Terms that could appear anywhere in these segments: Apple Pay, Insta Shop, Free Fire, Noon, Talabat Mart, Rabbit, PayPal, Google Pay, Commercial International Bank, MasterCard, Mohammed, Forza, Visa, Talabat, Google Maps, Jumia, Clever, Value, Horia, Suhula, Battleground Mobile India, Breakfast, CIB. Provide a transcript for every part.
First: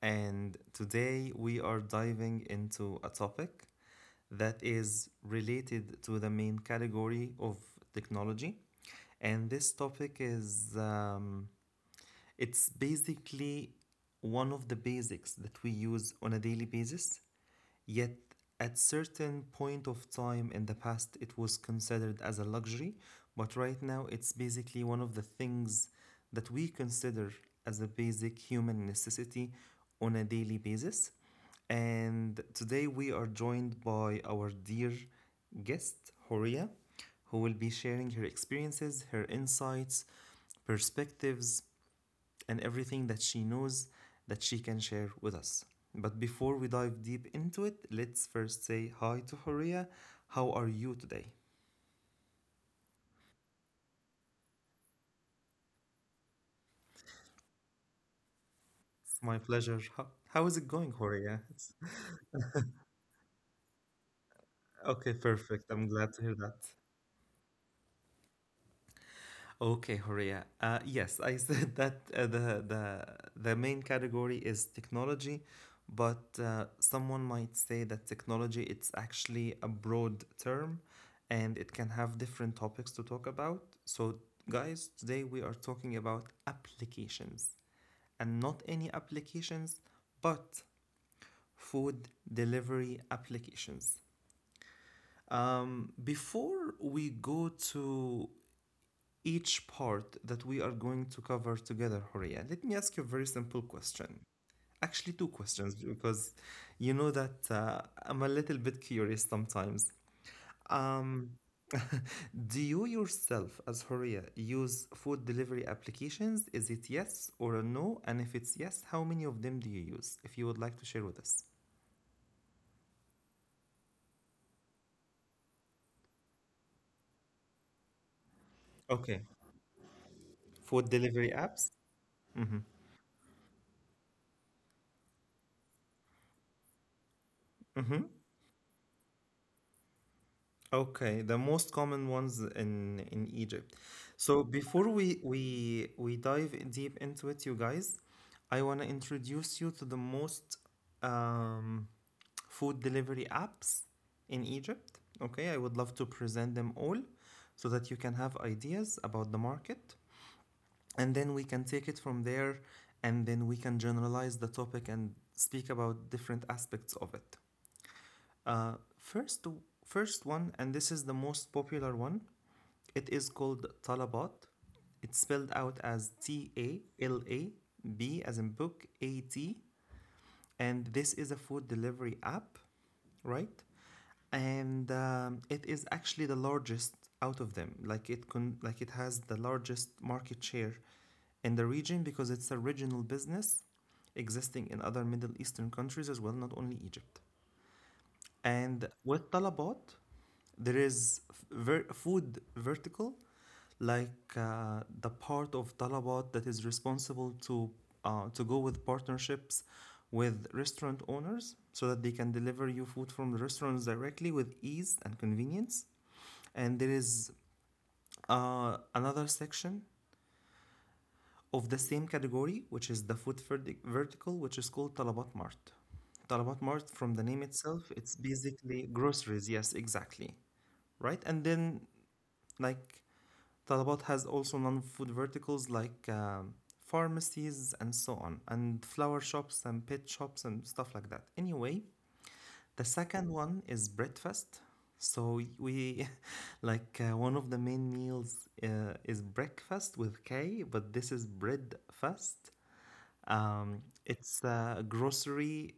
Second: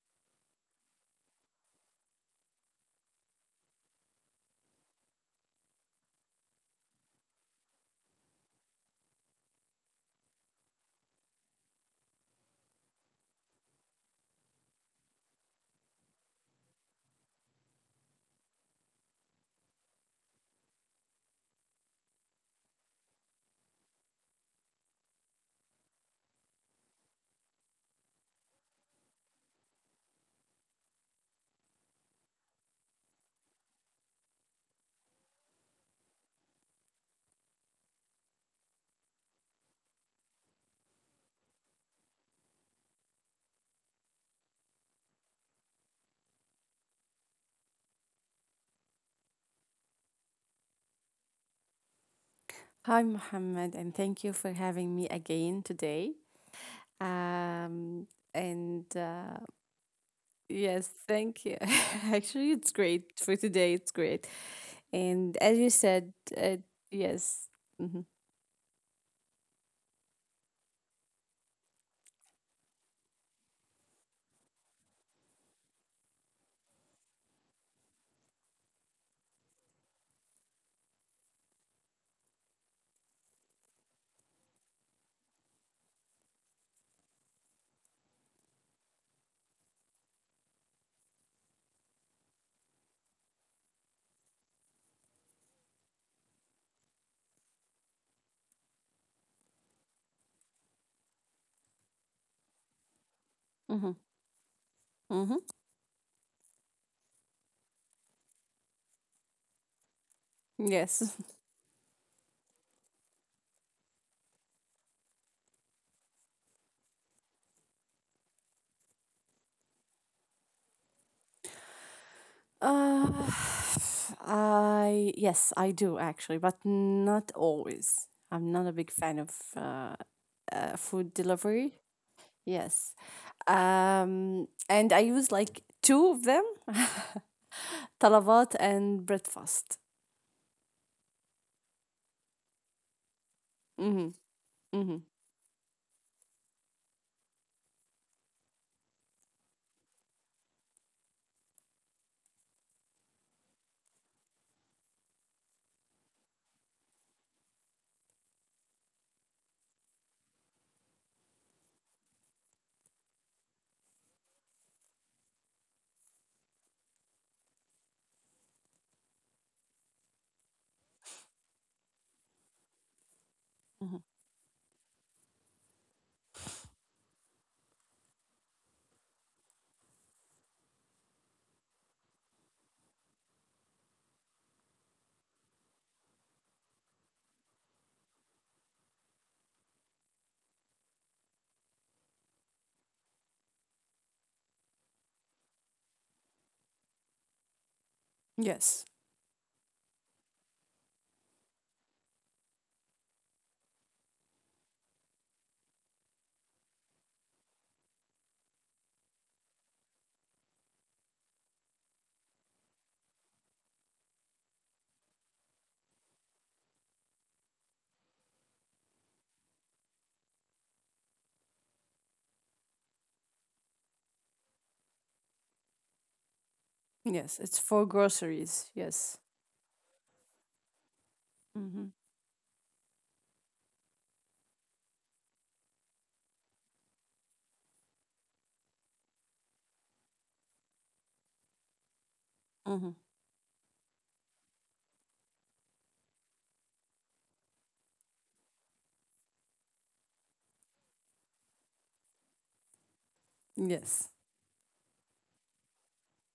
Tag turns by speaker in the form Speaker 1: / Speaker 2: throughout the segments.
Speaker 1: and today we are diving into a topic that is related to the main category of technology. And this topic is it's basically one of the basics that we use on a daily basis, yet at certain point of time in the past it was considered as a luxury, but right now it's basically one of the things that we consider as a basic human necessity on a daily basis. And today we are joined by our dear guest, Horia, who will be sharing her experiences, her insights, perspectives, and everything that she knows that she can share with us. But before we dive deep into it, let's first say hi to Horia. How are you today?
Speaker 2: Hi, Mohammed, and thank you for having me again today. Um, and
Speaker 1: It's my pleasure. How is it
Speaker 2: Yes,
Speaker 1: going,
Speaker 2: thank you.
Speaker 1: Horia? It's,
Speaker 2: Actually, it's great for today. It's great. And
Speaker 1: okay,
Speaker 2: as you
Speaker 1: perfect. I'm
Speaker 2: said,
Speaker 1: glad to hear that.
Speaker 2: yes. Mm-hmm.
Speaker 1: Okay, Horia. Yes, I said that the main category is technology, but someone might say that technology it's actually a broad term, and it can have different topics to talk about. So, guys, today we are talking about applications, and not any applications, but food delivery applications. Before we go to each part that we are going to cover together, Horia. Let me ask you a very
Speaker 2: Mm-hmm.
Speaker 1: simple question.
Speaker 2: Mm-hmm.
Speaker 1: Actually, two questions because you know that I'm a little bit curious sometimes.
Speaker 2: Yes.
Speaker 1: Um, do you yourself, as Horia, use food delivery applications? Is it yes or a no? And if it's yes, how many of them do you use? If you would like to share with us.
Speaker 2: Uh, I Yes, I do actually, but not always. I'm not a big fan of
Speaker 1: Okay.
Speaker 2: uh, food
Speaker 1: Food
Speaker 2: delivery.
Speaker 1: delivery apps?
Speaker 2: Yes. And I use like two of them.
Speaker 1: Mm-hmm.
Speaker 2: طلبات and breakfast.
Speaker 1: Okay, the most common ones in
Speaker 2: Mm-hmm.
Speaker 1: Egypt. So
Speaker 2: Mm-hmm.
Speaker 1: before we dive deep into it, you guys, I want to introduce you to the most um, food delivery apps in Egypt. Okay, I would love to present them all so that you can have ideas about the market, and then we can take it from there, and then we can generalize the topic and speak about different aspects of it. First, first one, and this is the most popular one, it is
Speaker 2: Mm-hmm.
Speaker 1: called Talabat. It's spelled out as TALAB as in book A T. And this is a food delivery app, right? And it is actually the largest out of them. Like it has the largest market share in the region because it's a regional business existing in other Middle Eastern countries as well, not only Egypt.
Speaker 2: Yes.
Speaker 1: And with Talabat, there is food vertical, like the part of Talabat that is responsible to go with partnerships with restaurant owners so that they can deliver you food from the restaurants directly with ease and convenience. And there is another section of the same category, which is the food vertical, which is called Talabat Mart. Talabat
Speaker 2: Yes, it's
Speaker 1: Mart,
Speaker 2: for
Speaker 1: from the name itself,
Speaker 2: groceries.
Speaker 1: it's
Speaker 2: Yes.
Speaker 1: basically groceries. Yes, exactly.
Speaker 2: Mm-hmm.
Speaker 1: Right? And then, like, Talabat has also non food verticals like pharmacies and so on, and flower shops and pet shops and stuff like that. Anyway,
Speaker 2: Mm-hmm.
Speaker 1: the second one is breakfast. So we like one of the main meals is breakfast with K, but this is breadfast.
Speaker 2: Yes.
Speaker 1: It's a grocery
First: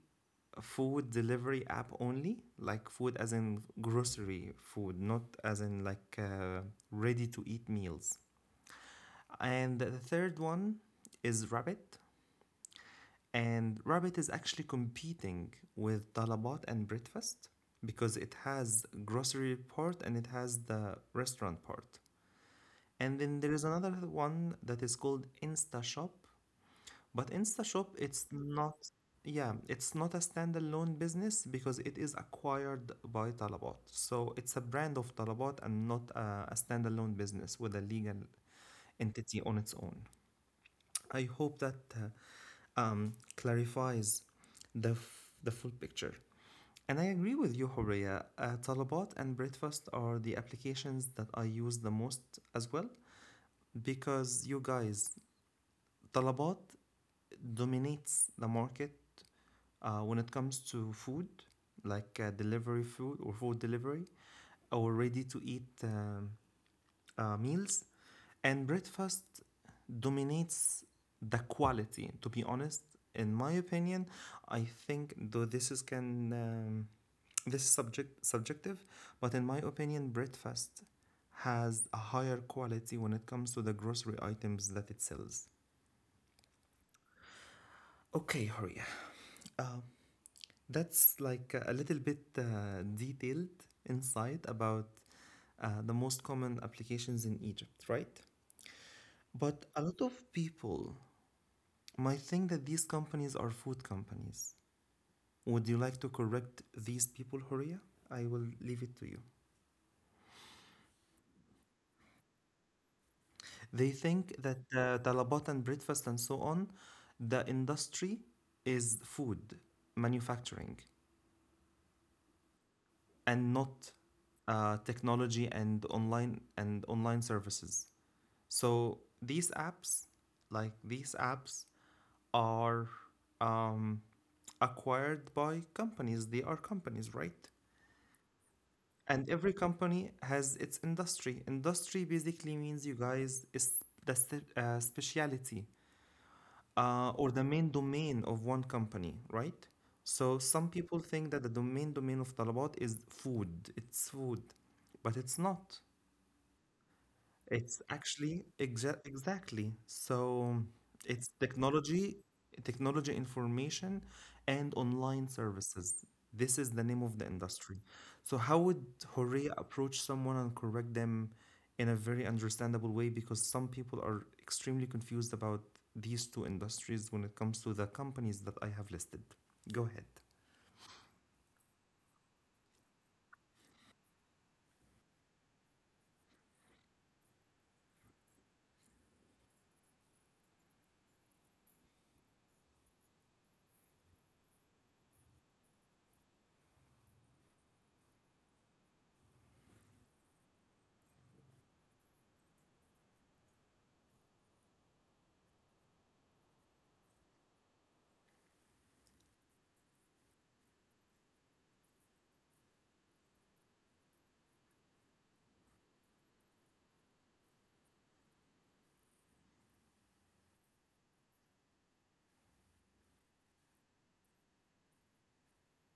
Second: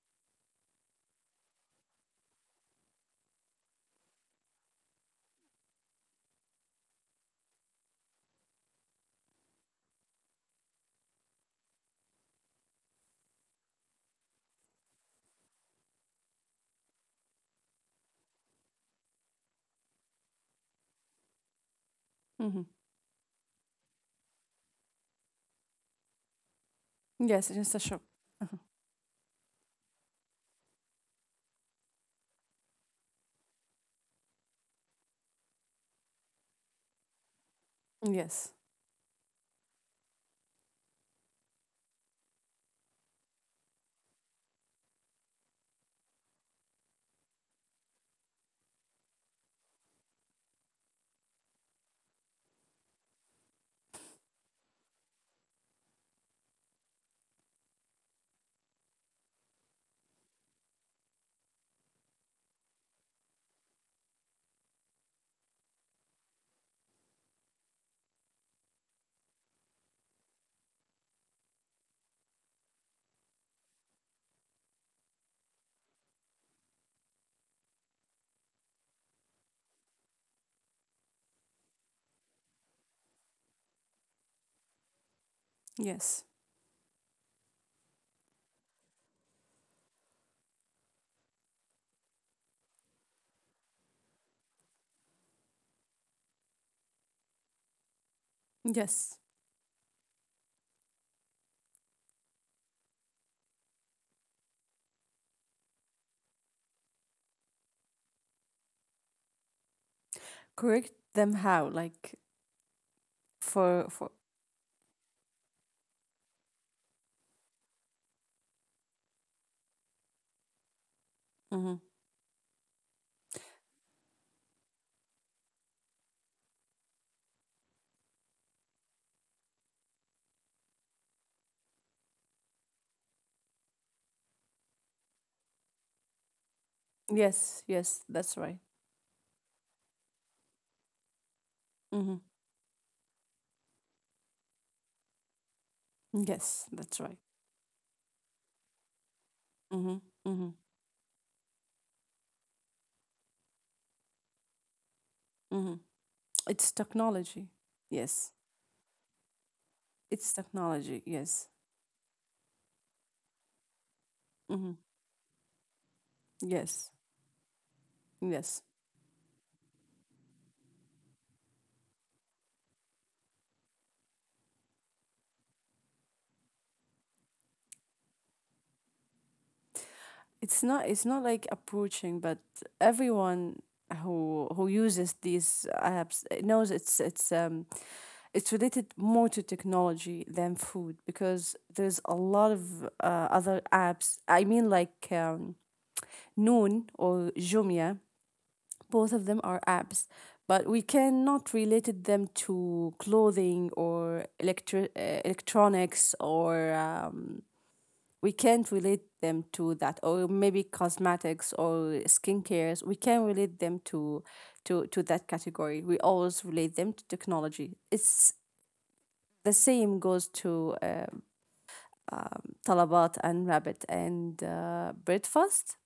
Speaker 1: food delivery app only, like food as in grocery food, not as in like ready to eat meals. And the third one is Rabbit. And Rabbit is actually competing with Talabat and Breakfast because it has grocery part and it has the restaurant part.
Speaker 2: Mm-hmm.
Speaker 1: And then there is another one that is called Insta Shop, but
Speaker 2: Yes,
Speaker 1: Insta
Speaker 2: it's a
Speaker 1: Shop
Speaker 2: shop.
Speaker 1: it's
Speaker 2: Mhm.
Speaker 1: not, yeah, it's not a standalone business because it is acquired by Talabat. So it's a brand of Talabat and not a standalone business with a legal
Speaker 2: Yes.
Speaker 1: entity on its own. I hope that clarifies the full picture. And I agree with you, Horia. Talabat and Breakfast are the applications that I use the most as well because you guys, Talabat dominates the market when it comes to food, like delivery food or food delivery or ready to eat meals. And breakfast dominates the quality, to be honest. In my opinion, I think though this is can this is subjective, but in my opinion, breakfast has a higher quality when it comes to the grocery items that it sells.
Speaker 2: Yes.
Speaker 1: Okay, Horia. Uh, that's like a little bit detailed insight about the most common applications in Egypt, right?
Speaker 2: Yes.
Speaker 1: But a lot of people might think that these companies are food companies. Would you like to correct these people, Horia? I will leave it to you.
Speaker 2: Correct them how? Like
Speaker 1: They
Speaker 2: for.
Speaker 1: think that talabat and breakfast and so on, the industry is food manufacturing
Speaker 2: Mm-hmm.
Speaker 1: and not technology and online services. So these apps, like these apps, are um, acquired by companies. They are companies, right?
Speaker 2: Yes. Yes, that's right.
Speaker 1: And every company has its industry. Industry
Speaker 2: Mm-hmm.
Speaker 1: basically means, you guys, is the specialty
Speaker 2: Yes, that's right.
Speaker 1: or the main domain of one company, right?
Speaker 2: Mm-hmm.
Speaker 1: So
Speaker 2: Mm-hmm.
Speaker 1: some people think that the domain of Talabat is food. It's food, but it's not.
Speaker 2: Mm-hmm. It's technology.
Speaker 1: It's
Speaker 2: Yes.
Speaker 1: actually exactly.
Speaker 2: It's
Speaker 1: So
Speaker 2: technology,
Speaker 1: it's
Speaker 2: yes.
Speaker 1: technology, technology information, and
Speaker 2: Mm-hmm.
Speaker 1: online services. This is the
Speaker 2: Yes.
Speaker 1: name of the industry. So how
Speaker 2: Yes.
Speaker 1: would Horea approach someone and correct them in a very understandable way? Because some people are extremely confused about these two industries when it comes to the companies that I have listed. Go ahead.
Speaker 2: It's not like approaching, but everyone who uses these apps knows it's related more to technology than food, because there's a lot of other apps. I mean, like, Noon or Jumia, both of them are apps, but we cannot relate them to clothing or electronics, or we can't relate them to that, or maybe cosmetics or skincares. We can relate them to to that category. We always relate them to technology. It's the same goes to Talabat and Rabbit and breakfast.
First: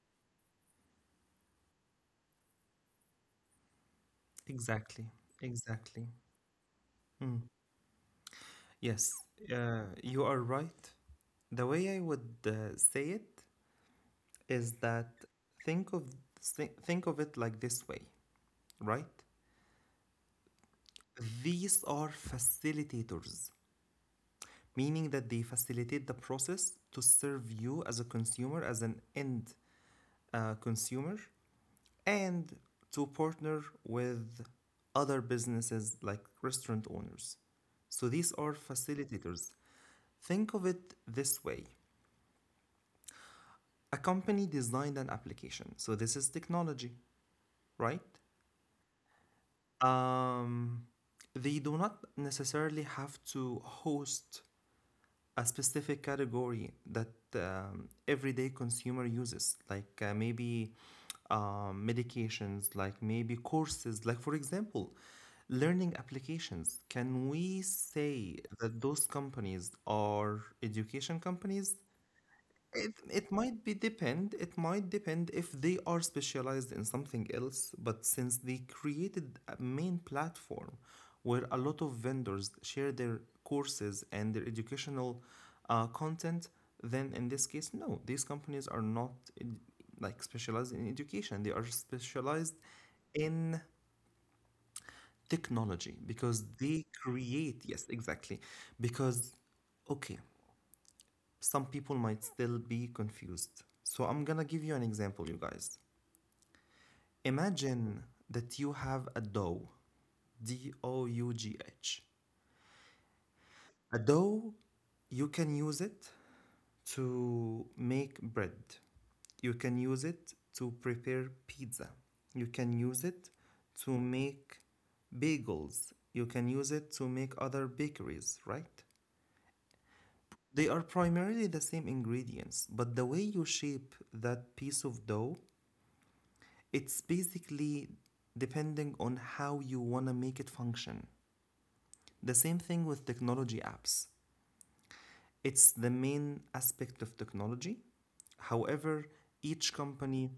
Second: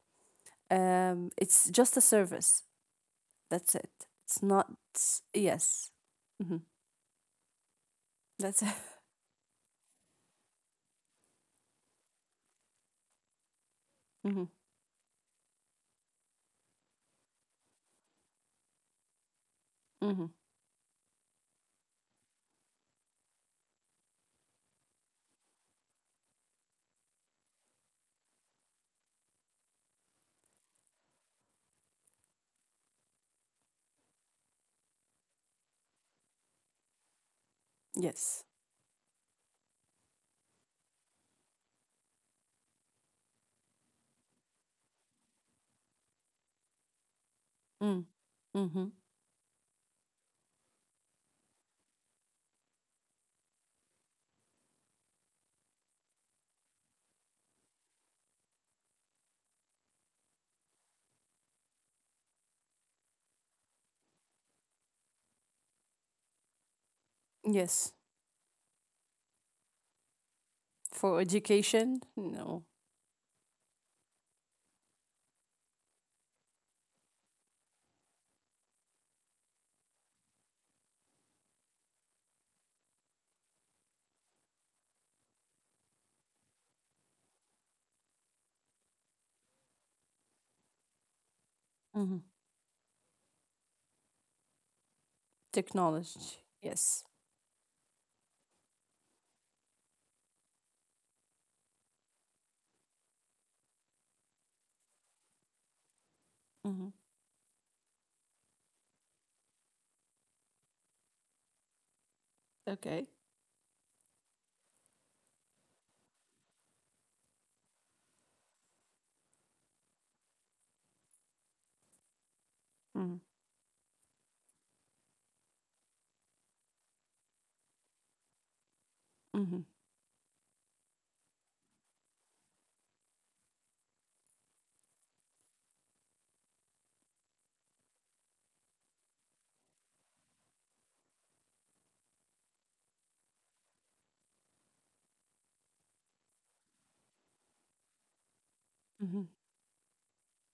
Speaker 2: It's just a service. That's it. It's not.
Speaker 1: Exactly.
Speaker 2: Yes.
Speaker 1: Exactly.
Speaker 2: Mm-hmm.
Speaker 1: Mm.
Speaker 2: That's it.
Speaker 1: Yes, you are right. The way I would say it
Speaker 2: Mm-hmm.
Speaker 1: is that think of think of it like this way, right?
Speaker 2: Mm-hmm.
Speaker 1: These are facilitators, meaning that they facilitate the process to serve you as a consumer, as an end consumer, and to partner with other businesses like restaurant owners. So these
Speaker 2: Yes.
Speaker 1: are facilitators. Think of it this way. A company designed an application. So this is technology, right?
Speaker 2: Mm. Mm-hmm.
Speaker 1: Um, they do not necessarily have to host a specific category that everyday consumer uses, like maybe medications, like maybe courses, like for example, learning applications. Can we
Speaker 2: Yes,
Speaker 1: say that those companies are
Speaker 2: for
Speaker 1: education companies?
Speaker 2: education, no.
Speaker 1: It might be depend. It might depend if they are specialized in something else. But since they created a main platform where a lot of vendors share their courses and their educational content, then in this case, no, these companies are not in, like specialized in education. They are
Speaker 2: Mm-hmm.
Speaker 1: specialized in technology
Speaker 2: Technology.
Speaker 1: because they
Speaker 2: Yes.
Speaker 1: create. Yes, exactly. Because okay, some people might still be confused. So I'm gonna give you an example, you guys.
Speaker 2: Hmm.
Speaker 1: Imagine that you have a dough, D O U G H.
Speaker 2: Okay.
Speaker 1: A dough, you can use it to make bread, you can use it to prepare pizza, you can use
Speaker 2: Hmm.
Speaker 1: it to make bagels, you can use it to make other bakeries, right?
Speaker 2: Hmm.
Speaker 1: They are primarily the same ingredients, but the way you shape that piece of dough, it's basically depending on how you want to make it function. The same thing with technology apps. It's the main aspect of technology.
Speaker 2: Hmm.
Speaker 1: However, each company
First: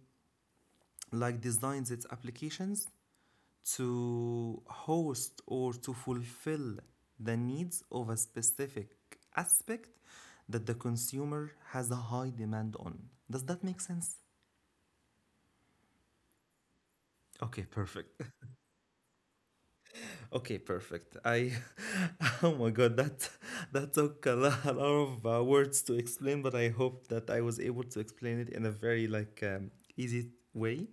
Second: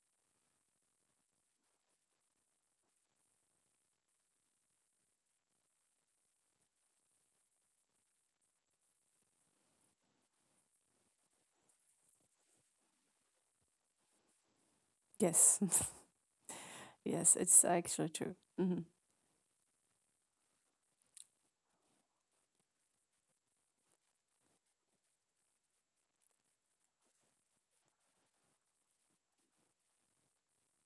Speaker 1: like designs its applications to host or to fulfill the needs of a specific aspect that the consumer has a high demand on. Does that make sense?
Speaker 2: Yes. Yes,
Speaker 1: Okay,
Speaker 2: it's
Speaker 1: perfect.
Speaker 2: actually true. Hmm.
Speaker 1: Okay, perfect. I oh my god, that that took a lot of words to explain, but I hope that I was able to explain it in a very like easy way.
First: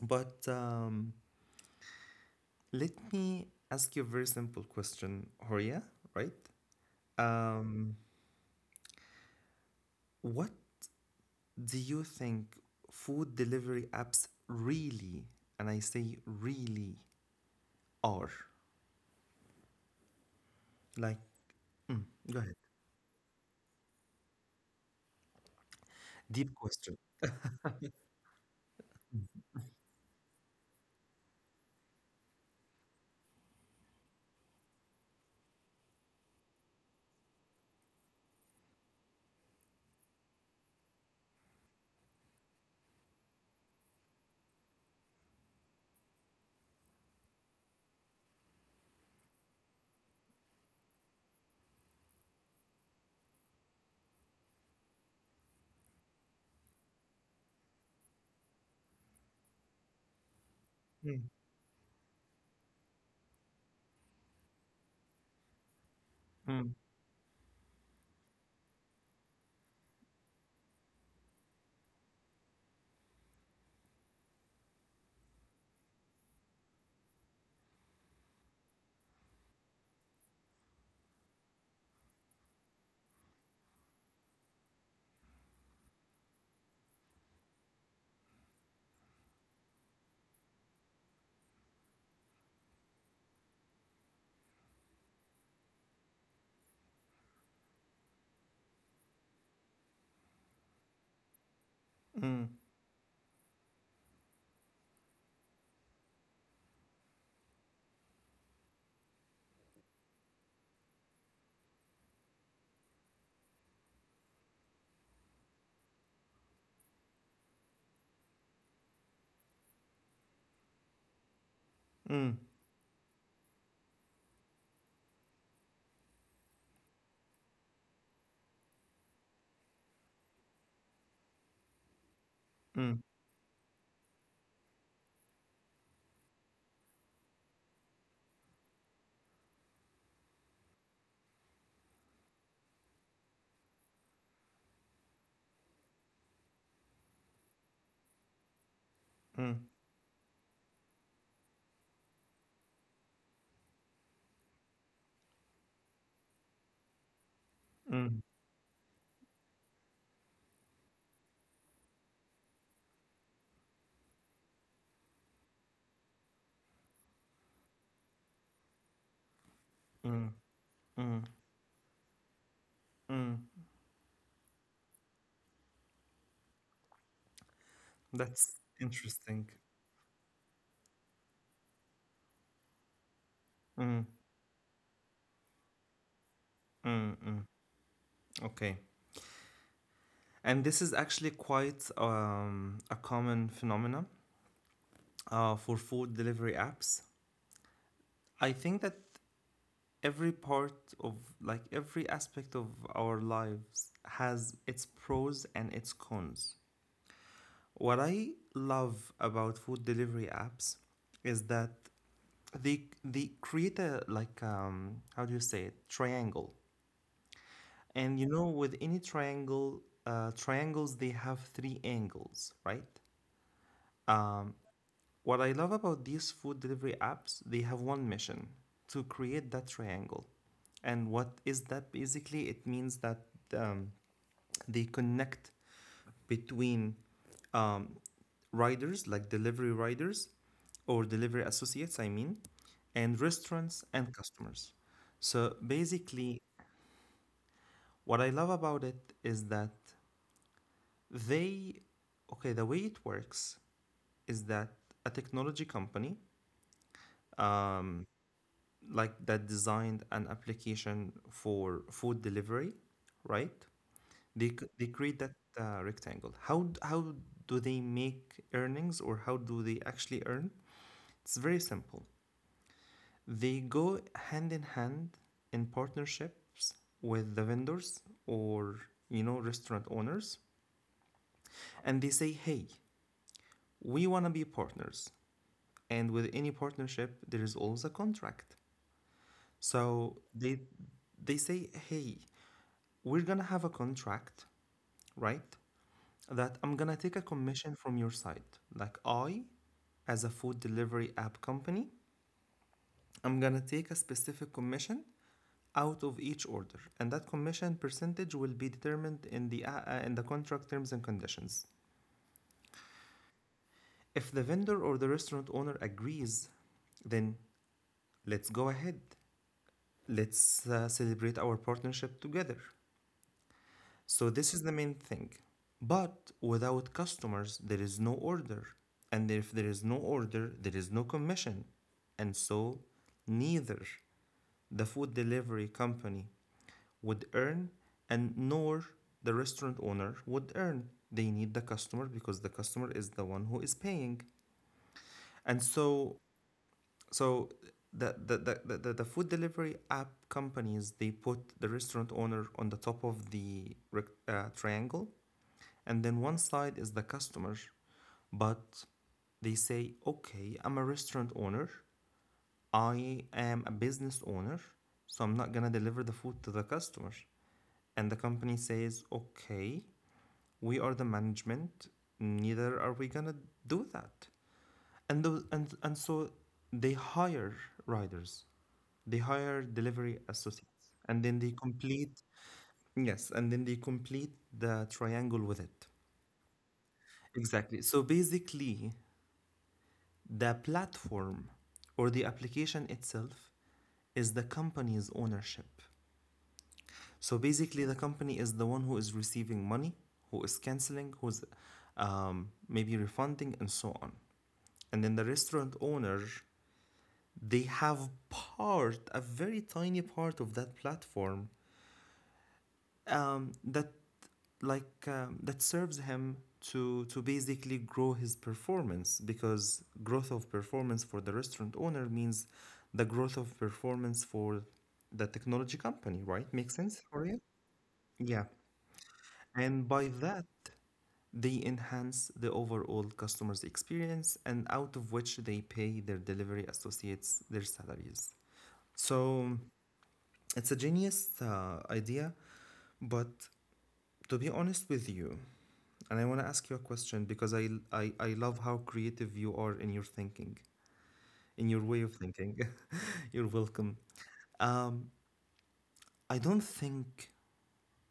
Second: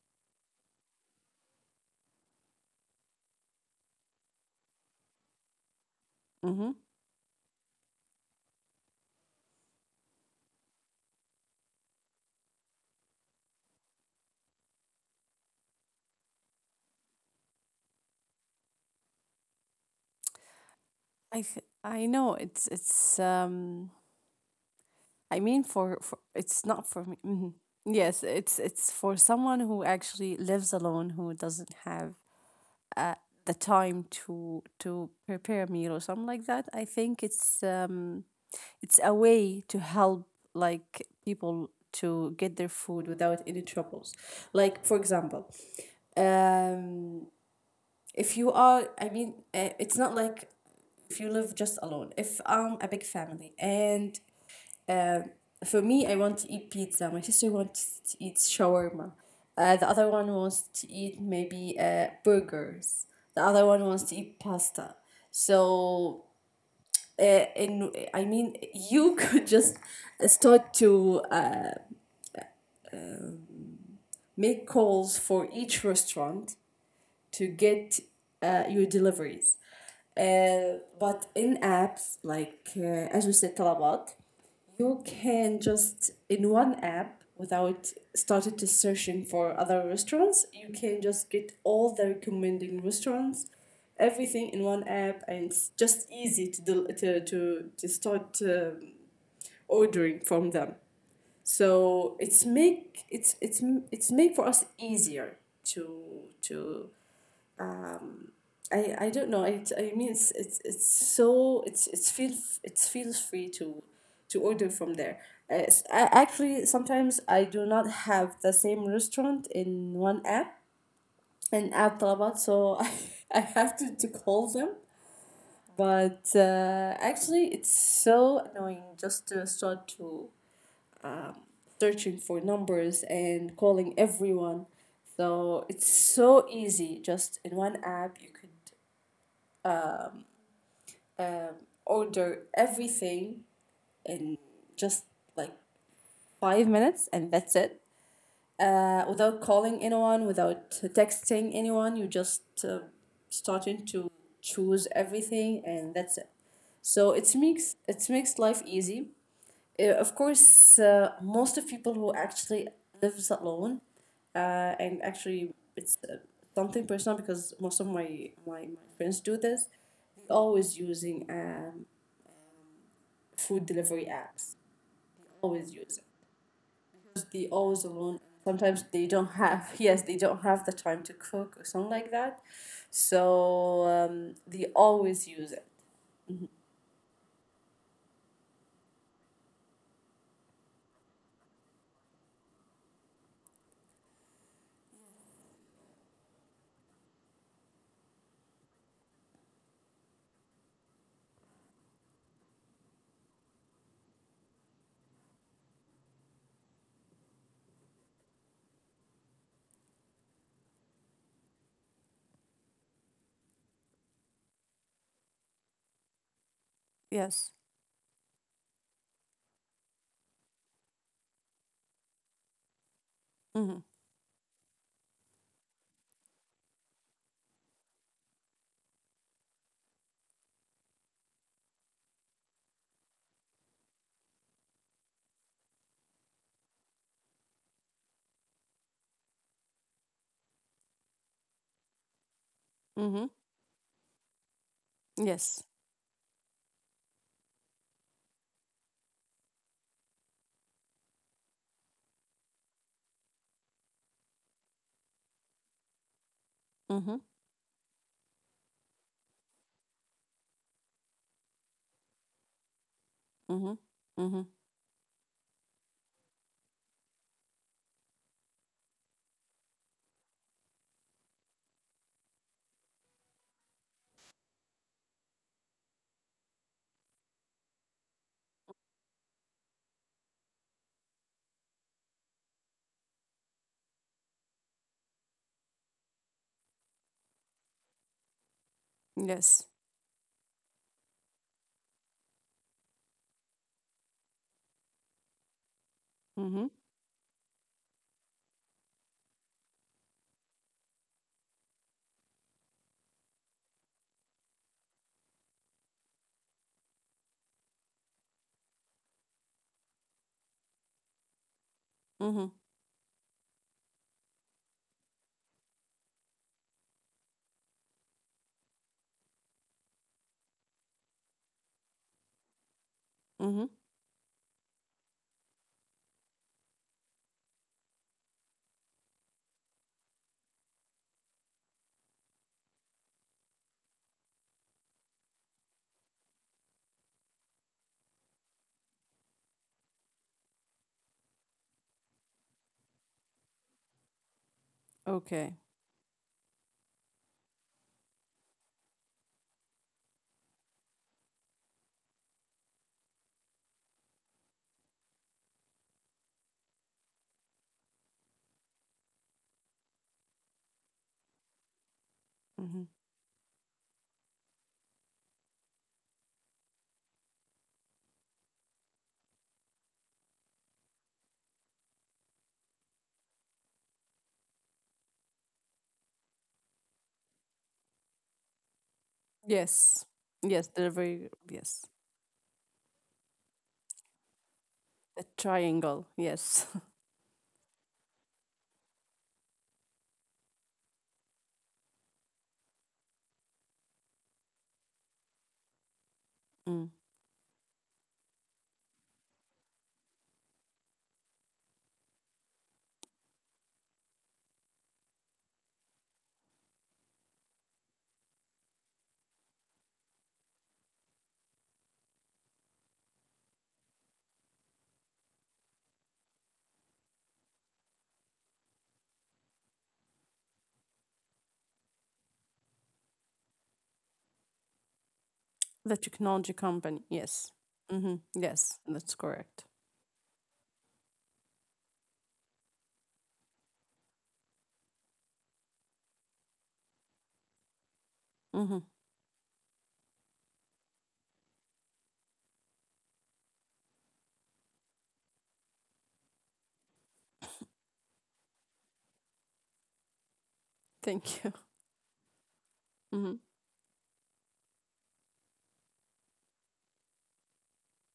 Speaker 1: But let me ask you a very simple question, Horia, right?
Speaker 2: Hmm.
Speaker 1: Um, what do you think food delivery apps really, and I say really, are? Like,
Speaker 2: I
Speaker 1: mm,
Speaker 2: know
Speaker 1: go ahead.
Speaker 2: it's I mean for
Speaker 1: Deep
Speaker 2: it's not
Speaker 1: question.
Speaker 2: for me. Hmm. Yes, it's for someone who actually lives alone, who doesn't have uh the time to prepare a meal or something like that. I think it's a way to help, like, people to get their food without any troubles. Like, for example, um, if you are, I mean, it's not like if you live just alone. If I'm a big family and for me, I want to eat pizza, my sister wants to eat shawarma, the other one wants to eat,
Speaker 1: Mm,
Speaker 2: maybe, burgers, the other one wants to eat pasta. So,
Speaker 1: mm,
Speaker 2: and I mean, you could just start to make calls for each restaurant to get your deliveries. But in apps like, as we said, Talabat, you can just, in one app, without starting to searching for other restaurants, you can just get all the recommending restaurants, everything in one app, and it's just easy to del- to start ordering from them. So it's
Speaker 1: mm,
Speaker 2: make it's make for us easier to I don't know it, I mean it's, it's so it's feel, it feels free to order from there. Actually, sometimes I do not have the same restaurant in one app and app Talabat,
Speaker 1: mm,
Speaker 2: so I have to call them. But actually, it's so annoying just to start to searching for numbers
Speaker 1: mm,
Speaker 2: and calling everyone. So it's so easy. Just in one app, you could, um, order everything in just like 5 minutes, and that's it. Without
Speaker 1: mm,
Speaker 2: calling anyone, without texting anyone, you just, starting to choose everything, and that's it. So it makes it
Speaker 1: mm.
Speaker 2: makes life easy. Of course, most of people who actually lives alone, and actually it's, something personal, because most of my friends do this. They
Speaker 1: Mm.
Speaker 2: always using
Speaker 1: Mm, mm,
Speaker 2: food delivery apps. Always use it. 'Cause they always alone.
Speaker 1: that's
Speaker 2: Sometimes they don't
Speaker 1: interesting.
Speaker 2: have yes, they don't have the time to cook or something like that, so
Speaker 1: Mm,
Speaker 2: they always use it.
Speaker 1: mm, mm. Okay. And this is actually quite a common phenomenon for food delivery apps. I think that every part of, like, every aspect of our lives has its pros and its cons. What I love about food delivery apps is that they create a like how do you say it triangle.
Speaker 2: Yes.
Speaker 1: And you know, with any triangle, triangles they have three angles, right?
Speaker 2: Mm-hmm.
Speaker 1: Um, what I love about these food delivery apps, they have one mission to create that triangle. And what is that? Basically, it means that um, they connect between um, riders, like delivery riders or delivery associates, I mean, and
Speaker 2: Mm-hmm.
Speaker 1: restaurants and customers. So
Speaker 2: Yes.
Speaker 1: basically, what I love about it is that they, okay, the way it works is that a technology company
Speaker 2: Mm-hmm.
Speaker 1: um, like that designed an application for food delivery, right?
Speaker 2: Mm-hmm.
Speaker 1: They
Speaker 2: Mm-hmm.
Speaker 1: they create that rectangle. How do they make earnings or how do they actually earn? It's very simple. They go hand in hand in partnerships with the vendors or restaurant owners, and they say, "Hey, we want to be partners." And with any partnership, there is always a contract.
Speaker 2: Yes.
Speaker 1: So they say, "Hey, we're gonna have a contract, right? That
Speaker 2: Mm-hmm.
Speaker 1: I'm gonna take a commission from your side. Like I, as a food delivery app company, I'm gonna take a specific commission out of each order, and that commission percentage will be determined in the contract terms and conditions."
Speaker 2: Mm-hmm.
Speaker 1: If the vendor or the restaurant owner agrees, then let's go ahead. Let's celebrate our partnership together.
Speaker 2: Mm-hmm.
Speaker 1: So this is the main thing. But without customers, there is no order. And if there is no order, there is no commission. And so neither the food delivery company would earn, and nor the restaurant owner would earn. They need the customer because the customer is the one who is paying.
Speaker 2: Okay.
Speaker 1: And so the food delivery app companies, they put the restaurant owner on the top of the triangle, and then one side is the customer. But they say, "Okay, I'm a restaurant owner,
Speaker 2: Hmm.
Speaker 1: I am a business owner, so I'm not going to deliver the food to the customer." And the company says, "Okay, we are the management, neither are we going to do that." And those and and so they hire riders, they hire
Speaker 2: Yes.
Speaker 1: delivery
Speaker 2: Yes,
Speaker 1: associates,
Speaker 2: they're
Speaker 1: and
Speaker 2: very,
Speaker 1: then they
Speaker 2: yes.
Speaker 1: complete. Yes, and then they complete the
Speaker 2: The
Speaker 1: triangle with it.
Speaker 2: triangle, yes.
Speaker 1: Exactly, so basically, the platform or the application itself is the company's ownership.
Speaker 2: Mm.
Speaker 1: So basically, the company is the one who is receiving money, who is canceling, who's maybe refunding, and so on. And then the restaurant owner, they have part, a very tiny part of that platform um, that that serves him to basically grow his performance, because growth of performance for the restaurant owner means the growth of performance for the technology
Speaker 2: The
Speaker 1: company,
Speaker 2: technology
Speaker 1: right? Makes sense
Speaker 2: company,
Speaker 1: for you?
Speaker 2: yes. Hmm.
Speaker 1: Yeah.
Speaker 2: Yes, that's correct.
Speaker 1: And by that, they enhance the overall customer's experience, and out of which they pay their delivery associates their salaries.
Speaker 2: Hmm.
Speaker 1: So it's a genius idea, but to be honest with you, and I want to ask you a question, because I love how creative you are in your thinking,
Speaker 2: Thank you.
Speaker 1: in your way of thinking.
Speaker 2: Hmm.
Speaker 1: You're welcome. Um, I don't think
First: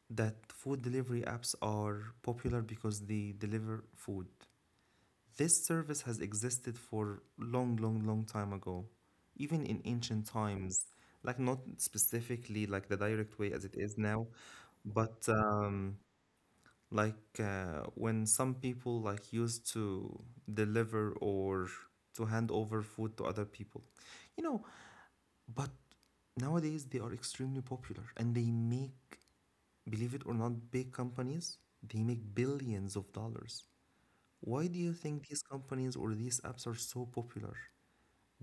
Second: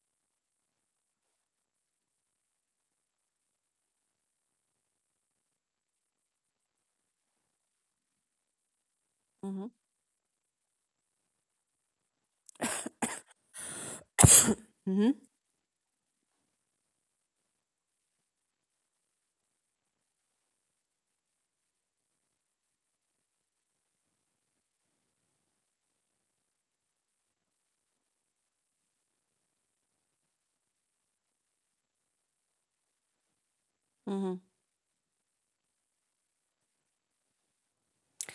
Speaker 1: that food delivery apps are popular because they deliver food. This service has existed for long, long, long time ago, even
Speaker 2: Hmm.
Speaker 1: in ancient times. Like not specifically like the direct way as it is now, but when some people like used to deliver or to hand over food to other people you know but nowadays they are extremely popular, and they make, believe it or not, big companies, they make billions of dollars.
Speaker 2: Hmm.
Speaker 1: Why do you think these companies or these apps are so popular?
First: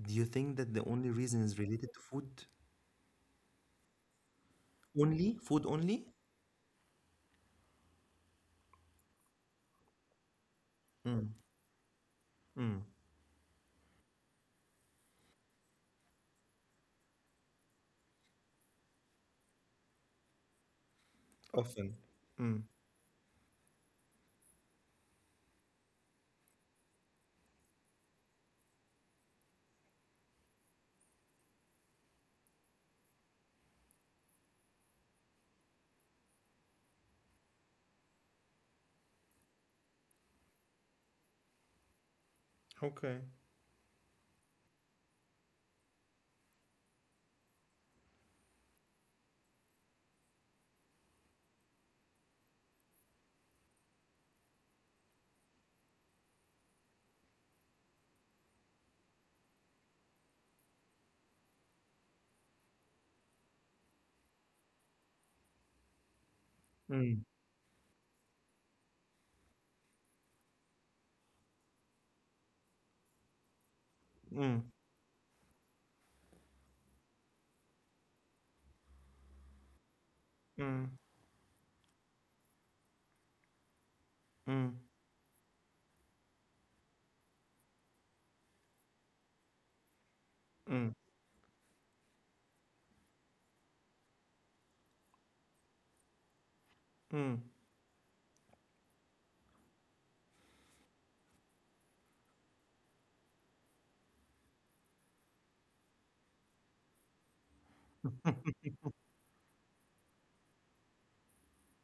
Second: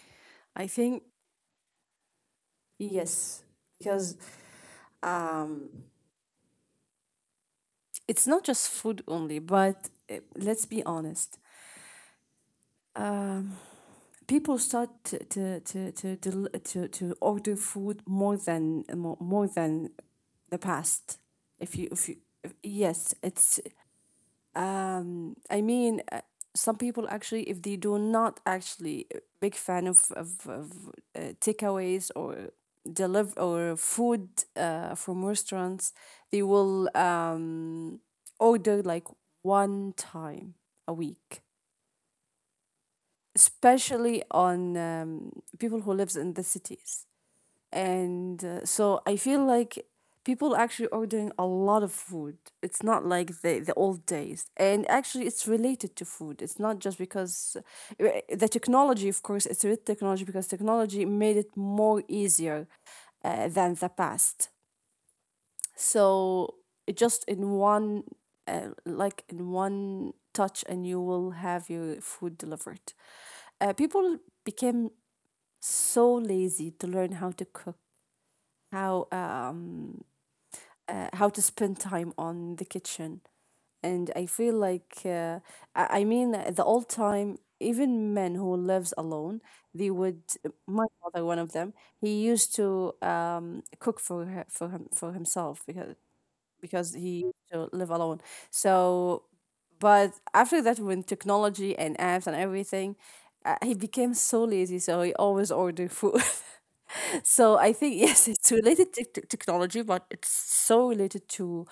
Speaker 1: Do you think
Speaker 2: I
Speaker 1: that the
Speaker 2: think,
Speaker 1: only reason is related to food?
Speaker 2: yes, because
Speaker 1: Only food?
Speaker 2: um,
Speaker 1: Only?
Speaker 2: it's not just food only, but, let's be honest. Um, People start to, del- to order food more than more than the past. If you
Speaker 1: Often.
Speaker 2: if you if, Yes, it's I mean, some people actually, if they do not actually, big fan of takeaways, or deliver or food from restaurants, they will order like one time a week,
Speaker 1: Okay.
Speaker 2: especially on, people who lives in the cities, and so I feel like people are actually ordering a lot of food. It's not like the old days, and actually it's related to food. It's not just because, uh, the technology, of course, it's with technology, because technology made it more easier than the past. So it
Speaker 1: Mm.
Speaker 2: just in one, like in one touch, and you will have your food delivered. People
Speaker 1: Mm.
Speaker 2: became so lazy to learn how to cook, how um
Speaker 1: Mm.
Speaker 2: how to spend time on the kitchen, and I feel
Speaker 1: Mm.
Speaker 2: like, I mean, the old time, even men who lives alone, they would,
Speaker 1: Mm.
Speaker 2: my father one of them, he used to cook for himself, because he
Speaker 1: Mm.
Speaker 2: used to live alone. So, but after that, when technology and apps and everything, he became so lazy, so he always order food. So I think, yes, it's related to technology, but it's so related to,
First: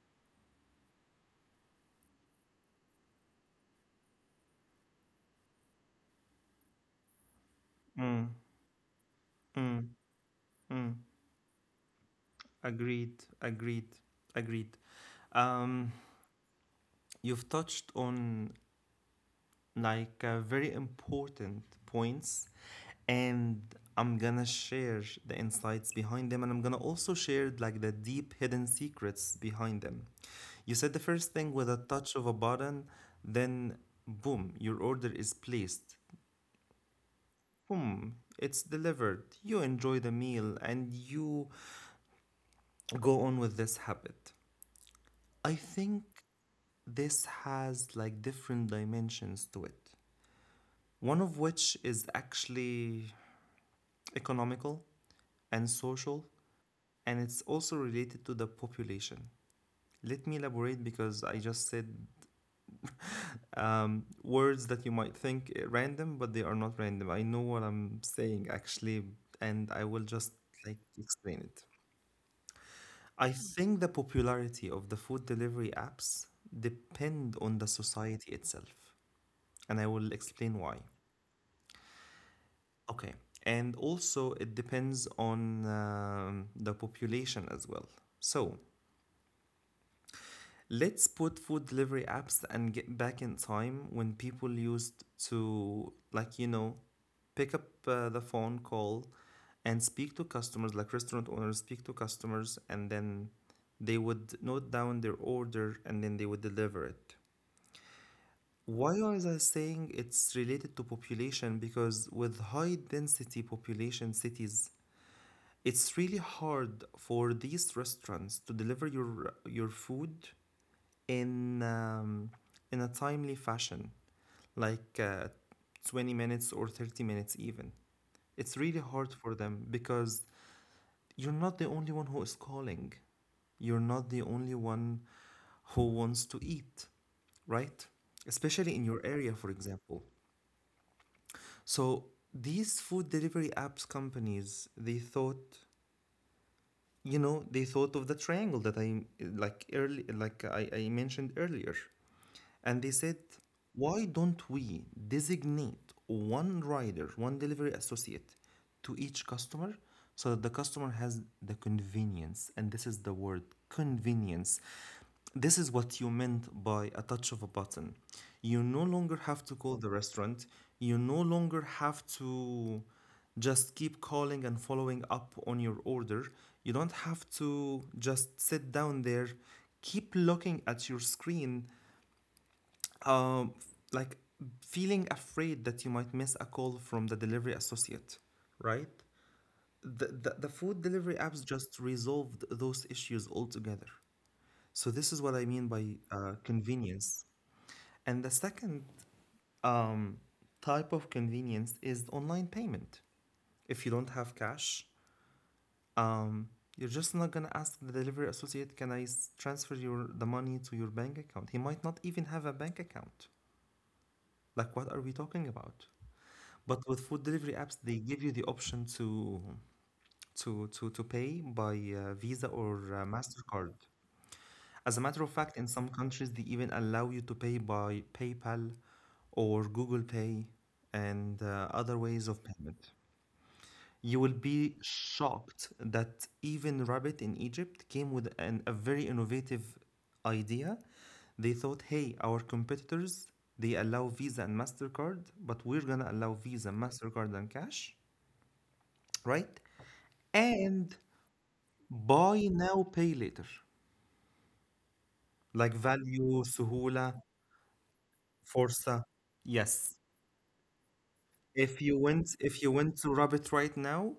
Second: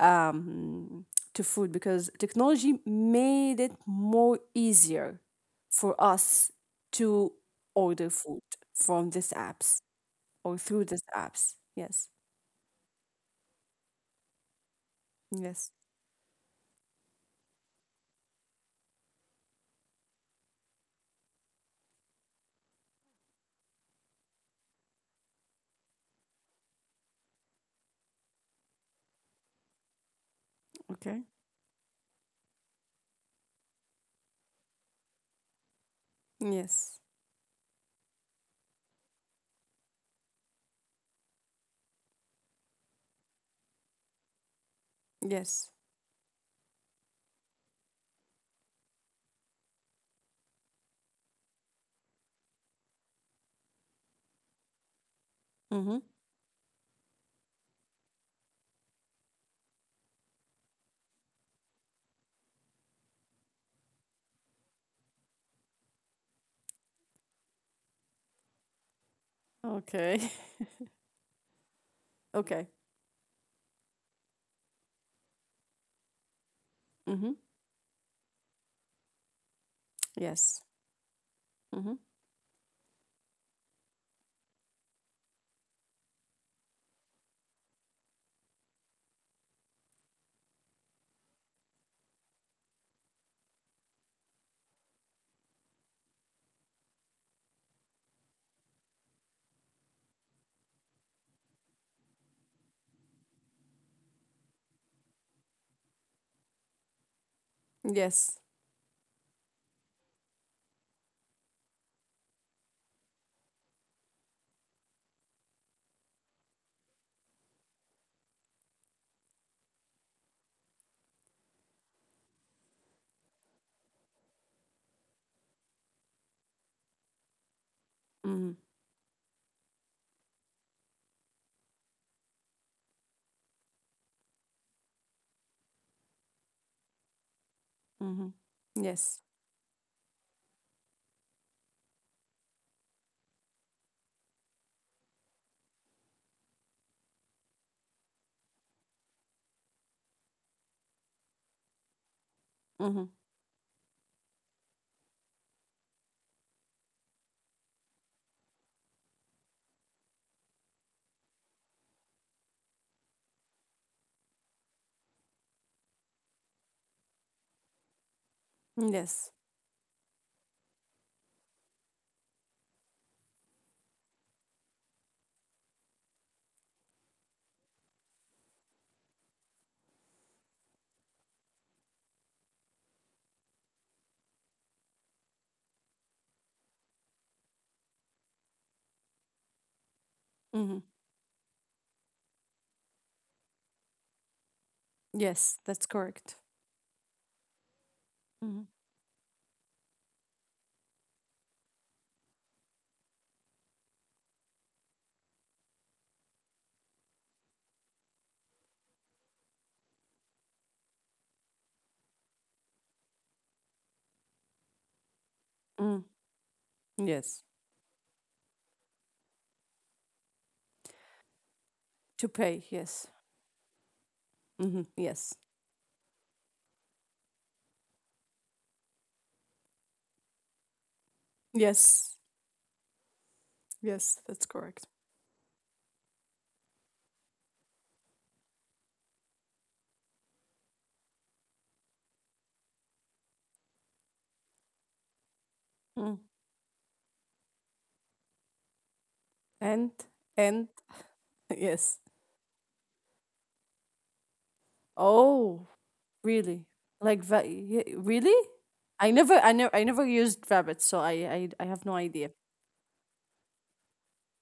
Speaker 2: um, to food, because technology made it more easier for us to order
Speaker 1: Mm.
Speaker 2: food from these apps,
Speaker 1: Mm.
Speaker 2: or through
Speaker 1: Mm.
Speaker 2: these apps. Yes.
Speaker 1: Agreed, agreed, agreed.
Speaker 2: Yes.
Speaker 1: Um, you've touched on like very important points, and I'm gonna share the insights behind them, and I'm gonna also share like the deep hidden secrets behind them. You said the
Speaker 2: Okay.
Speaker 1: first thing: with a touch of a button, then boom, your order is placed.
Speaker 2: Yes.
Speaker 1: Boom, it's delivered. You enjoy the meal, and you go on with this habit. I
Speaker 2: Yes.
Speaker 1: think this has like different dimensions to it. One of which is actually economical and
Speaker 2: Mm-hmm.
Speaker 1: social, and it's also related to the population. Let me elaborate, because I just said words that you might think random, but they are not random. I know what I'm saying actually, and I will
Speaker 2: Okay.
Speaker 1: just like explain it.
Speaker 2: Okay.
Speaker 1: I think the popularity of the food delivery apps
Speaker 2: Mm-hmm.
Speaker 1: depend on the society itself, and I will
Speaker 2: Yes.
Speaker 1: explain why.
Speaker 2: Mm-hmm.
Speaker 1: Okay. And also, it depends on the population as well. So, let's put food delivery apps and get back in time when people used to, like, pick up the phone call and speak to customers, like restaurant owners speak to customers, and then they would note down their order, and then they would deliver it.
Speaker 2: Yes.
Speaker 1: Why was I saying it's related to population? Because with high density population cities, it's really hard for these restaurants to deliver your food in um, in a timely fashion, like 20 minutes or 30 minutes even.
Speaker 2: Mm-hmm.
Speaker 1: It's really hard for them because you're not the only one who is calling. You're not the only one who wants to eat, right?
Speaker 2: Mm-hmm.
Speaker 1: Especially in your
Speaker 2: Yes.
Speaker 1: area, for example. So these food delivery apps companies, they thought of the triangle that I like early like I mentioned earlier,
Speaker 2: Mm-hmm.
Speaker 1: and they said, why don't we designate one rider, one delivery associate to each customer so that the customer has the convenience? And this is the word: convenience. This is what you meant by a touch of a button. You no
Speaker 2: Yes.
Speaker 1: longer have to call the restaurant, you no longer have to just keep calling and following up on your order. You don't have to just sit down there, keep looking at your screen, um, like, feeling afraid that you might miss a call from the delivery associate, right? The
Speaker 2: Mm-hmm.
Speaker 1: food delivery apps just resolved those issues altogether. So, this is what
Speaker 2: Yes,
Speaker 1: I
Speaker 2: that's
Speaker 1: mean by
Speaker 2: correct.
Speaker 1: convenience. And the
Speaker 2: Mhm.
Speaker 1: second um, type of convenience is online payment. If you don't have cash, um, you're just not going to ask the delivery associate, can I transfer the money to your bank account? He might not even have a bank account. Like, what are we talking
Speaker 2: Mm,
Speaker 1: about? But with
Speaker 2: yes.
Speaker 1: food delivery apps, they give you the option to pay by
Speaker 2: To pay,
Speaker 1: Visa
Speaker 2: yes.
Speaker 1: or Mastercard.
Speaker 2: Hmm.
Speaker 1: As a
Speaker 2: Yes.
Speaker 1: matter of fact, in some countries, they even allow you to pay by PayPal or Google Pay and
Speaker 2: Yes.
Speaker 1: other ways of payment.
Speaker 2: Yes, that's
Speaker 1: You will
Speaker 2: correct.
Speaker 1: be shocked that even Rabbit in Egypt came with a very innovative idea. They thought, hey, our competitors, they allow Visa and Mastercard, but we're
Speaker 2: Mm.
Speaker 1: gonna allow Visa, Mastercard, and cash. Right?
Speaker 2: And and.
Speaker 1: And
Speaker 2: Yes.
Speaker 1: buy now, pay later,
Speaker 2: Oh,
Speaker 1: like
Speaker 2: really?
Speaker 1: Value,
Speaker 2: Like
Speaker 1: Suhula,
Speaker 2: va- ye- really? I
Speaker 1: Forza.
Speaker 2: never, I never, I never
Speaker 1: Yes.
Speaker 2: used Rabbit, so I, I have no
Speaker 1: If you
Speaker 2: idea.
Speaker 1: went, if you went to Rabbit right now,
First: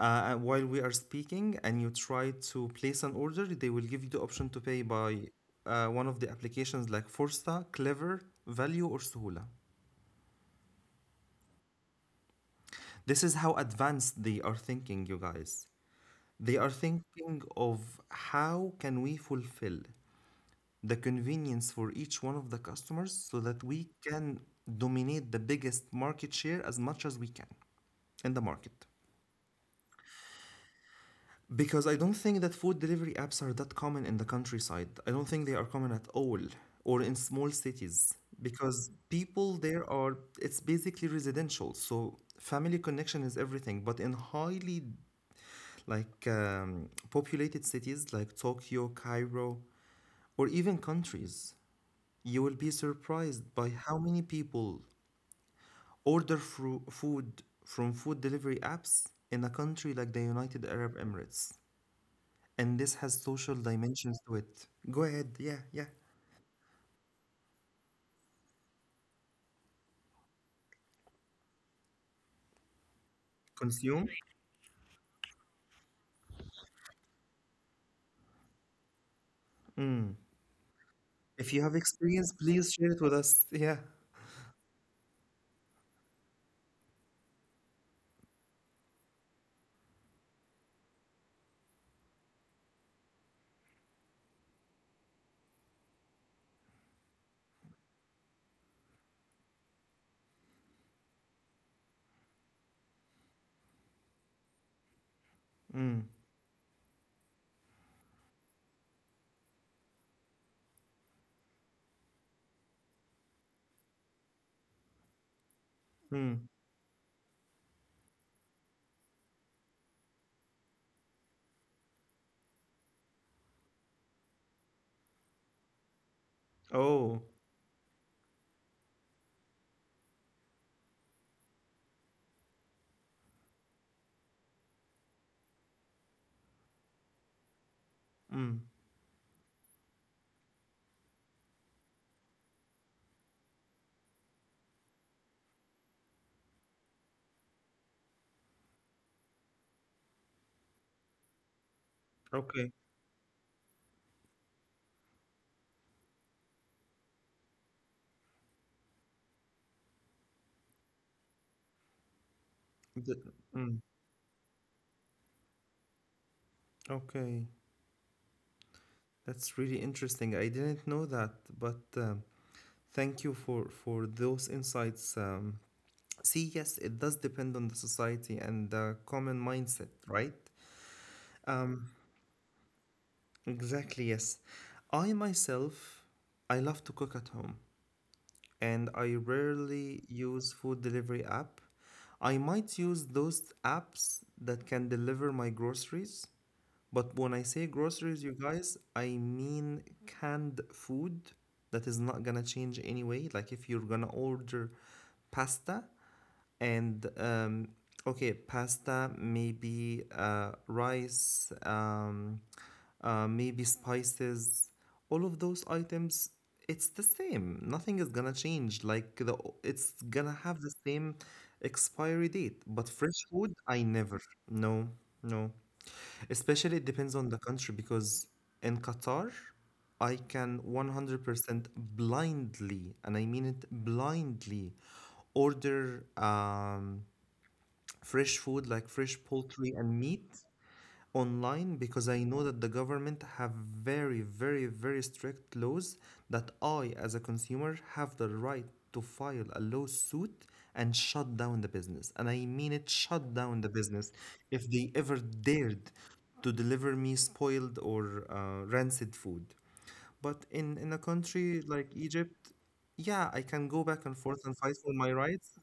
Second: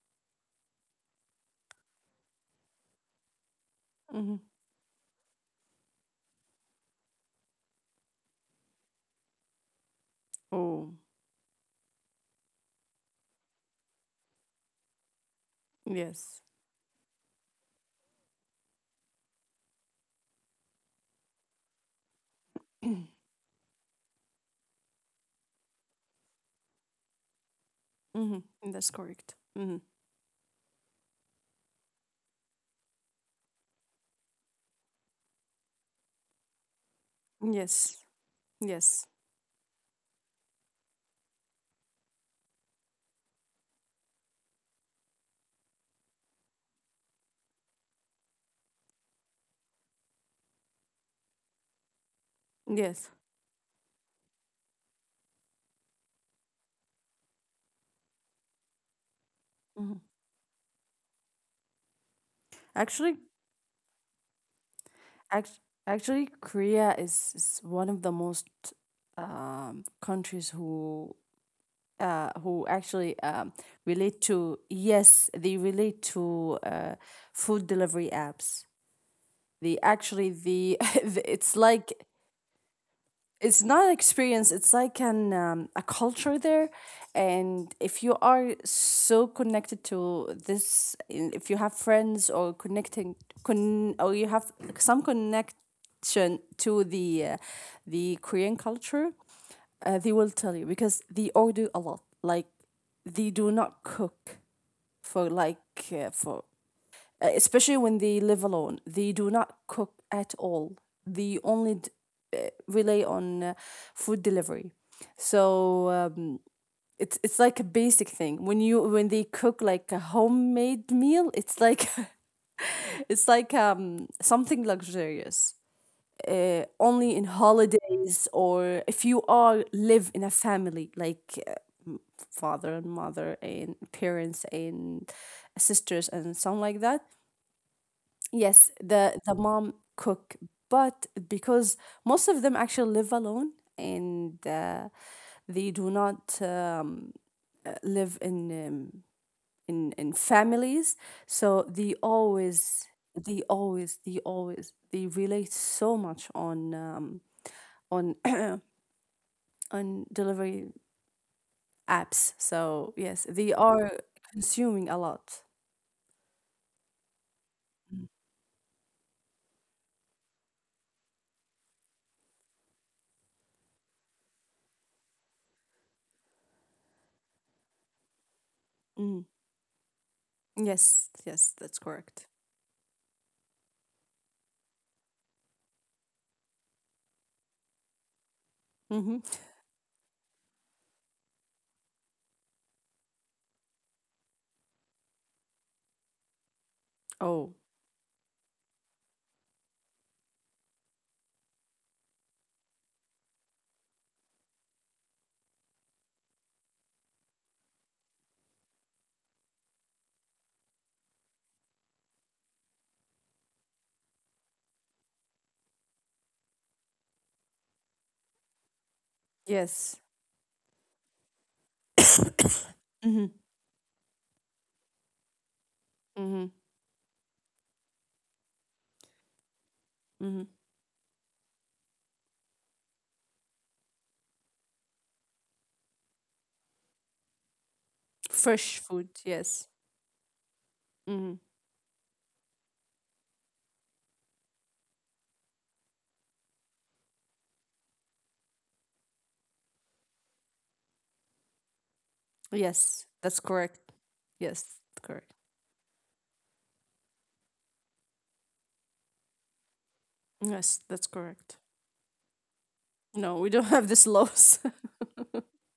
Speaker 1: while we are speaking, and you try to place an order, they will give you the option
Speaker 2: Hmm.
Speaker 1: to pay by one of the applications like Forza, Clever, Value, or Suhula.
Speaker 2: Oh,
Speaker 1: This is how advanced they are thinking, you guys.
Speaker 2: yes.
Speaker 1: They are thinking of how can we fulfill the convenience for each one of the customers so that we can dominate the biggest market share as much as we can in the
Speaker 2: Hmm.
Speaker 1: market.
Speaker 2: That's correct. Hmm.
Speaker 1: Because I don't think that food delivery apps are that common in the countryside. I don't think they are common at all, or in small
Speaker 2: Yes.
Speaker 1: cities, because
Speaker 2: Yes.
Speaker 1: people there are, it's basically residential. So family connection is everything. But in highly populated cities like Tokyo, Cairo, or even countries, you will be
Speaker 2: Yes.
Speaker 1: surprised by how many people order food from food delivery apps in a country
Speaker 2: Hmm.
Speaker 1: like the United Arab Emirates. And this
Speaker 2: Actually,
Speaker 1: has social dimensions to it. Go ahead.
Speaker 2: Act-
Speaker 1: Yeah, yeah.
Speaker 2: actually, Korea is one of the most countries who, who actually,
Speaker 1: Consume.
Speaker 2: relate to yes, they relate to, food delivery apps. They actually the it's
Speaker 1: If you have
Speaker 2: like,
Speaker 1: experience, please share it with us.
Speaker 2: it's
Speaker 1: Yeah.
Speaker 2: not an experience, it's like an, a culture there. And if you are so connected to this, if you have friends, or or you have some connection to the Korean culture, they will tell you, because they order a lot, like they do not cook for like,
Speaker 1: Mm.
Speaker 2: for especially when they live alone. They do not cook at all. They only rely on, food delivery. So,
Speaker 1: Mm.
Speaker 2: it's like a basic thing. When they cook like a homemade meal, it's like, it's like, something luxurious. Only
Speaker 1: Oh.
Speaker 2: in holidays, or if you are live in a family, like, father and mother and parents and sisters and something like that.
Speaker 1: Mm.
Speaker 2: Yes, the mom cook, but because most of them actually live alone, and they do not, live in families, so
Speaker 1: Okay.
Speaker 2: they relate so much on, on on delivery apps. So
Speaker 1: Th-
Speaker 2: yes, they
Speaker 1: mm.
Speaker 2: are consuming a lot.
Speaker 1: Okay. That's really interesting. I didn't know that, but thank you for those insights. See, yes, it does depend on the society and the
Speaker 2: Mm.
Speaker 1: common mindset, right?
Speaker 2: Yes, yes, that's
Speaker 1: Um,
Speaker 2: correct.
Speaker 1: Exactly, yes. I myself, I love to cook at home, and I
Speaker 2: Hmm.
Speaker 1: rarely use food delivery app. I might use those apps that can deliver my groceries, but when I
Speaker 2: Oh,
Speaker 1: say groceries, you guys, I mean canned food that is not gonna change anyway. Like if you're gonna order pasta, and okay, pasta, maybe rice, maybe spices, all of those items, it's the same, nothing is gonna change, like the
Speaker 2: yes.
Speaker 1: it's gonna have the same expiry date. But fresh food, I never. No, no,
Speaker 2: Mm-hmm.
Speaker 1: especially, it depends on the country because in Qatar I
Speaker 2: Mm-hmm.
Speaker 1: can 100% blindly, and I mean it blindly, order fresh food
Speaker 2: Fresh
Speaker 1: like
Speaker 2: food,
Speaker 1: fresh
Speaker 2: yes.
Speaker 1: poultry and meat
Speaker 2: Mm-hmm.
Speaker 1: online, because I know that the government have very, very, very strict laws that I, as a consumer, have the right to file a lawsuit and shut down the business. And I mean it,
Speaker 2: Yes, that's
Speaker 1: shut down
Speaker 2: correct.
Speaker 1: the business.
Speaker 2: Yes,
Speaker 1: If they
Speaker 2: correct.
Speaker 1: ever dared to deliver me spoiled or rancid food. But
Speaker 2: Yes,
Speaker 1: in
Speaker 2: that's
Speaker 1: in a
Speaker 2: correct.
Speaker 1: country like Egypt,
Speaker 2: No,
Speaker 1: yeah,
Speaker 2: we
Speaker 1: I
Speaker 2: don't
Speaker 1: can
Speaker 2: have
Speaker 1: go
Speaker 2: this
Speaker 1: back and forth
Speaker 2: loss.
Speaker 1: and fight for my rights.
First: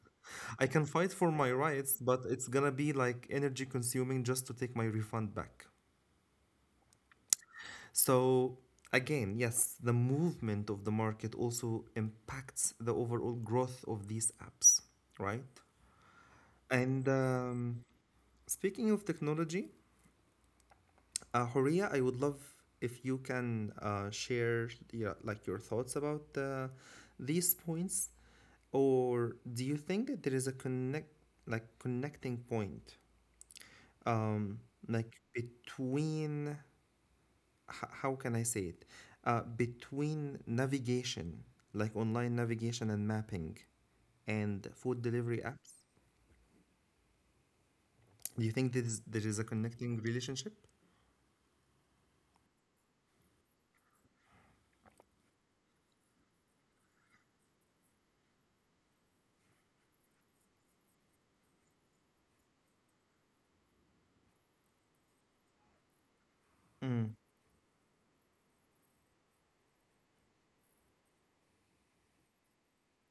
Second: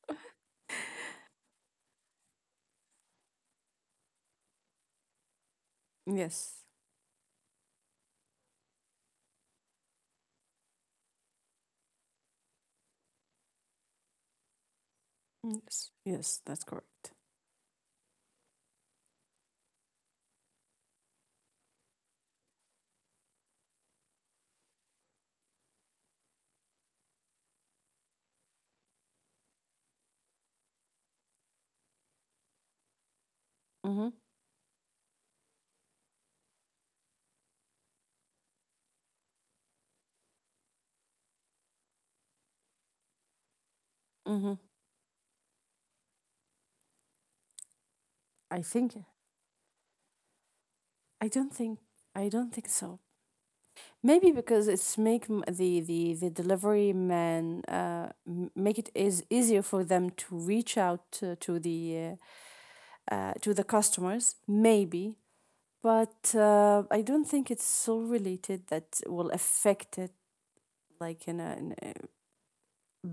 Speaker 1: I can fight for my rights, but it's gonna be like energy consuming just to take my refund back.
Speaker 2: Yes.
Speaker 1: So again, yes, the movement of the market also impacts the overall growth of these apps, right?
Speaker 2: Yes. Yes, that's
Speaker 1: And
Speaker 2: correct.
Speaker 1: Speaking of technology, Horia, I would love if you can share, yeah, like your thoughts about these points. Or do you think that there is a connect, like connecting point,
Speaker 2: Mm-hmm.
Speaker 1: um, like between how can I say it, between navigation, like online navigation and mapping,
Speaker 2: Mm-hmm.
Speaker 1: and food delivery apps? Do you
Speaker 2: I
Speaker 1: think there
Speaker 2: think
Speaker 1: is there is a connecting relationship?
Speaker 2: I don't think I don't think so. Maybe, because the the delivery man, make it is easier for them to reach out to the customers. Maybe. But I
Speaker 1: Mm,
Speaker 2: don't think it's so related that will affect it, like in a,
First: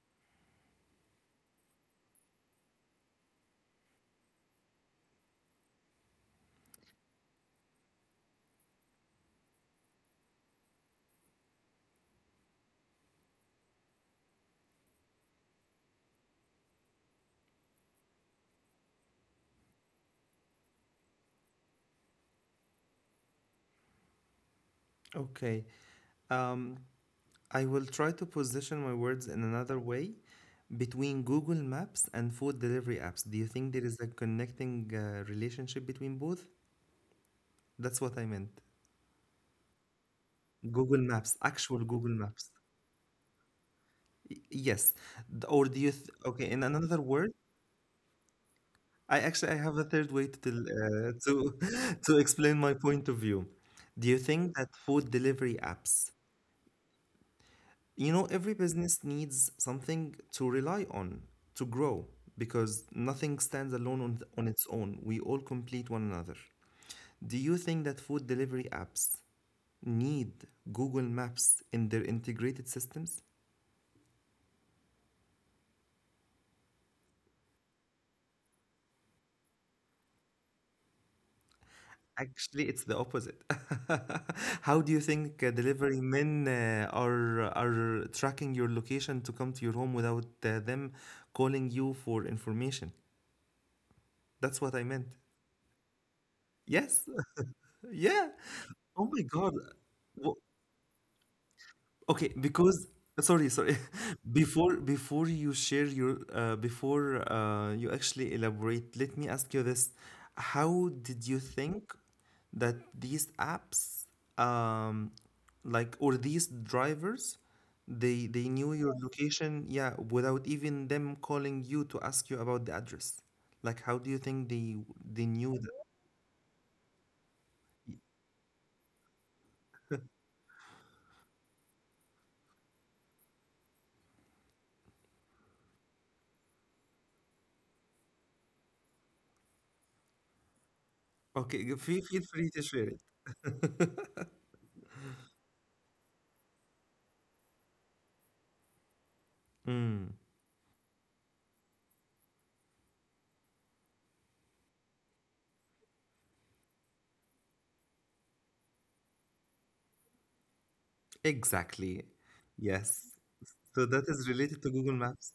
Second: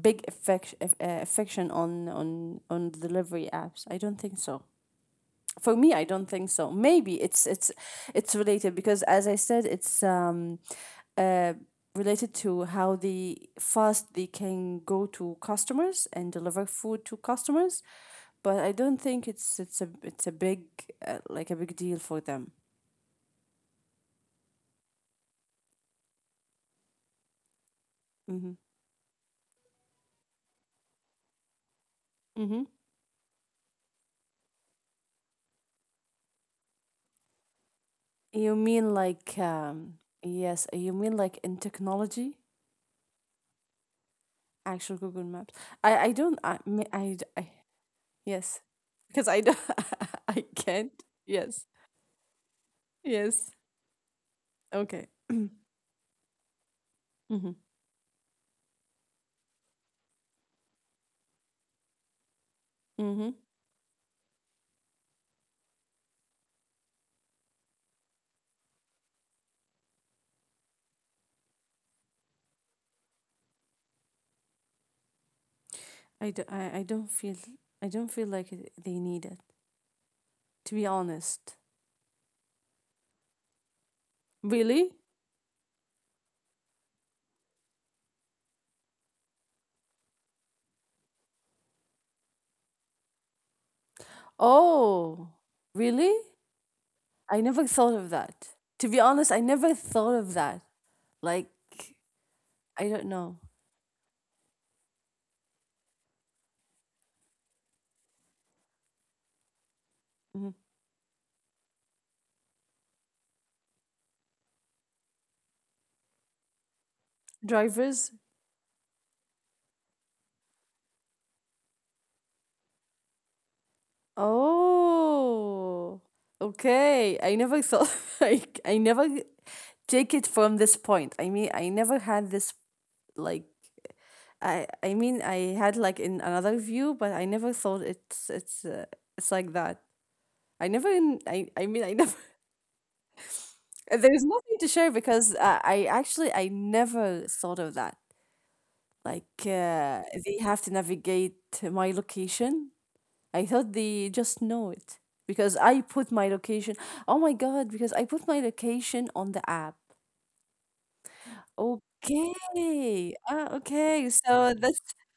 Speaker 2: big affection on delivery apps. I don't think so. For me, I don't think so. Maybe it's related, because as I said, it's uh related to how the fast they can go to customers and deliver food to customers. But I don't think it's a big, like a big deal for them.
Speaker 1: okay. Um, I will try to
Speaker 2: Mm-hmm.
Speaker 1: position my words in another way between Google Maps and
Speaker 2: Mm-hmm.
Speaker 1: food delivery apps. Do you think there is a connecting relationship between both? That's what I meant.
Speaker 2: You mean like Yes, you
Speaker 1: Google
Speaker 2: mean like
Speaker 1: Maps,
Speaker 2: in
Speaker 1: actual Google
Speaker 2: technology,
Speaker 1: Maps.
Speaker 2: actual
Speaker 1: Yes.
Speaker 2: Google
Speaker 1: D-
Speaker 2: Maps.
Speaker 1: Or do you
Speaker 2: I
Speaker 1: th-
Speaker 2: don't
Speaker 1: Okay,
Speaker 2: I
Speaker 1: in
Speaker 2: me-
Speaker 1: another
Speaker 2: I, d-
Speaker 1: word,
Speaker 2: I- Yes,
Speaker 1: I
Speaker 2: because I
Speaker 1: actually
Speaker 2: don't.
Speaker 1: I have a third way to
Speaker 2: I
Speaker 1: tell,
Speaker 2: can't.
Speaker 1: to
Speaker 2: Yes.
Speaker 1: to explain my point of
Speaker 2: Yes.
Speaker 1: view. Do you think that
Speaker 2: Okay.
Speaker 1: food delivery apps,
Speaker 2: Mm-hmm.
Speaker 1: you know, every business needs something to rely on to grow, because
Speaker 2: Mm-hmm.
Speaker 1: nothing stands alone on its own. We all complete one another. Do you think that food delivery apps need Google Maps in their integrated systems?
Speaker 2: I don't feel, I don't feel like they need it, to be honest.
Speaker 1: Actually, it's the opposite. How do you
Speaker 2: Really?
Speaker 1: think delivery men are tracking your location to come to your home without them calling you for information? That's what I meant.
Speaker 2: Oh, really?
Speaker 1: Yes.
Speaker 2: I never thought
Speaker 1: Yeah.
Speaker 2: of that.
Speaker 1: Oh
Speaker 2: To
Speaker 1: my
Speaker 2: be
Speaker 1: God.
Speaker 2: honest, I never thought of that. Like,
Speaker 1: Okay, because
Speaker 2: I don't
Speaker 1: sorry,
Speaker 2: know.
Speaker 1: sorry. Before you share your before you actually elaborate, let me ask you this.
Speaker 2: Mhm.
Speaker 1: How did you think that these apps, um, like, or these drivers, they
Speaker 2: Drivers?
Speaker 1: they knew your location, yeah, without even them calling you to ask you about the address? Like how do you think they knew that?
Speaker 2: Oh, okay. I never thought, like I never take it from this point. I mean, I never had this, like, I mean I had, like, in another view, but I never thought it's like that. I never in-
Speaker 1: Okay,
Speaker 2: I
Speaker 1: feel
Speaker 2: mean I
Speaker 1: feel
Speaker 2: never.
Speaker 1: free to share it.
Speaker 2: There's nothing to share because I actually I never thought of that. Like
Speaker 1: Mm,
Speaker 2: they have to navigate my location. I thought they just know it because I put my location. Oh my god, because I put my location on the app.
Speaker 1: exactly. Yes.
Speaker 2: Okay. Ah,
Speaker 1: So that
Speaker 2: okay.
Speaker 1: is related to
Speaker 2: So
Speaker 1: Google
Speaker 2: that's
Speaker 1: Maps?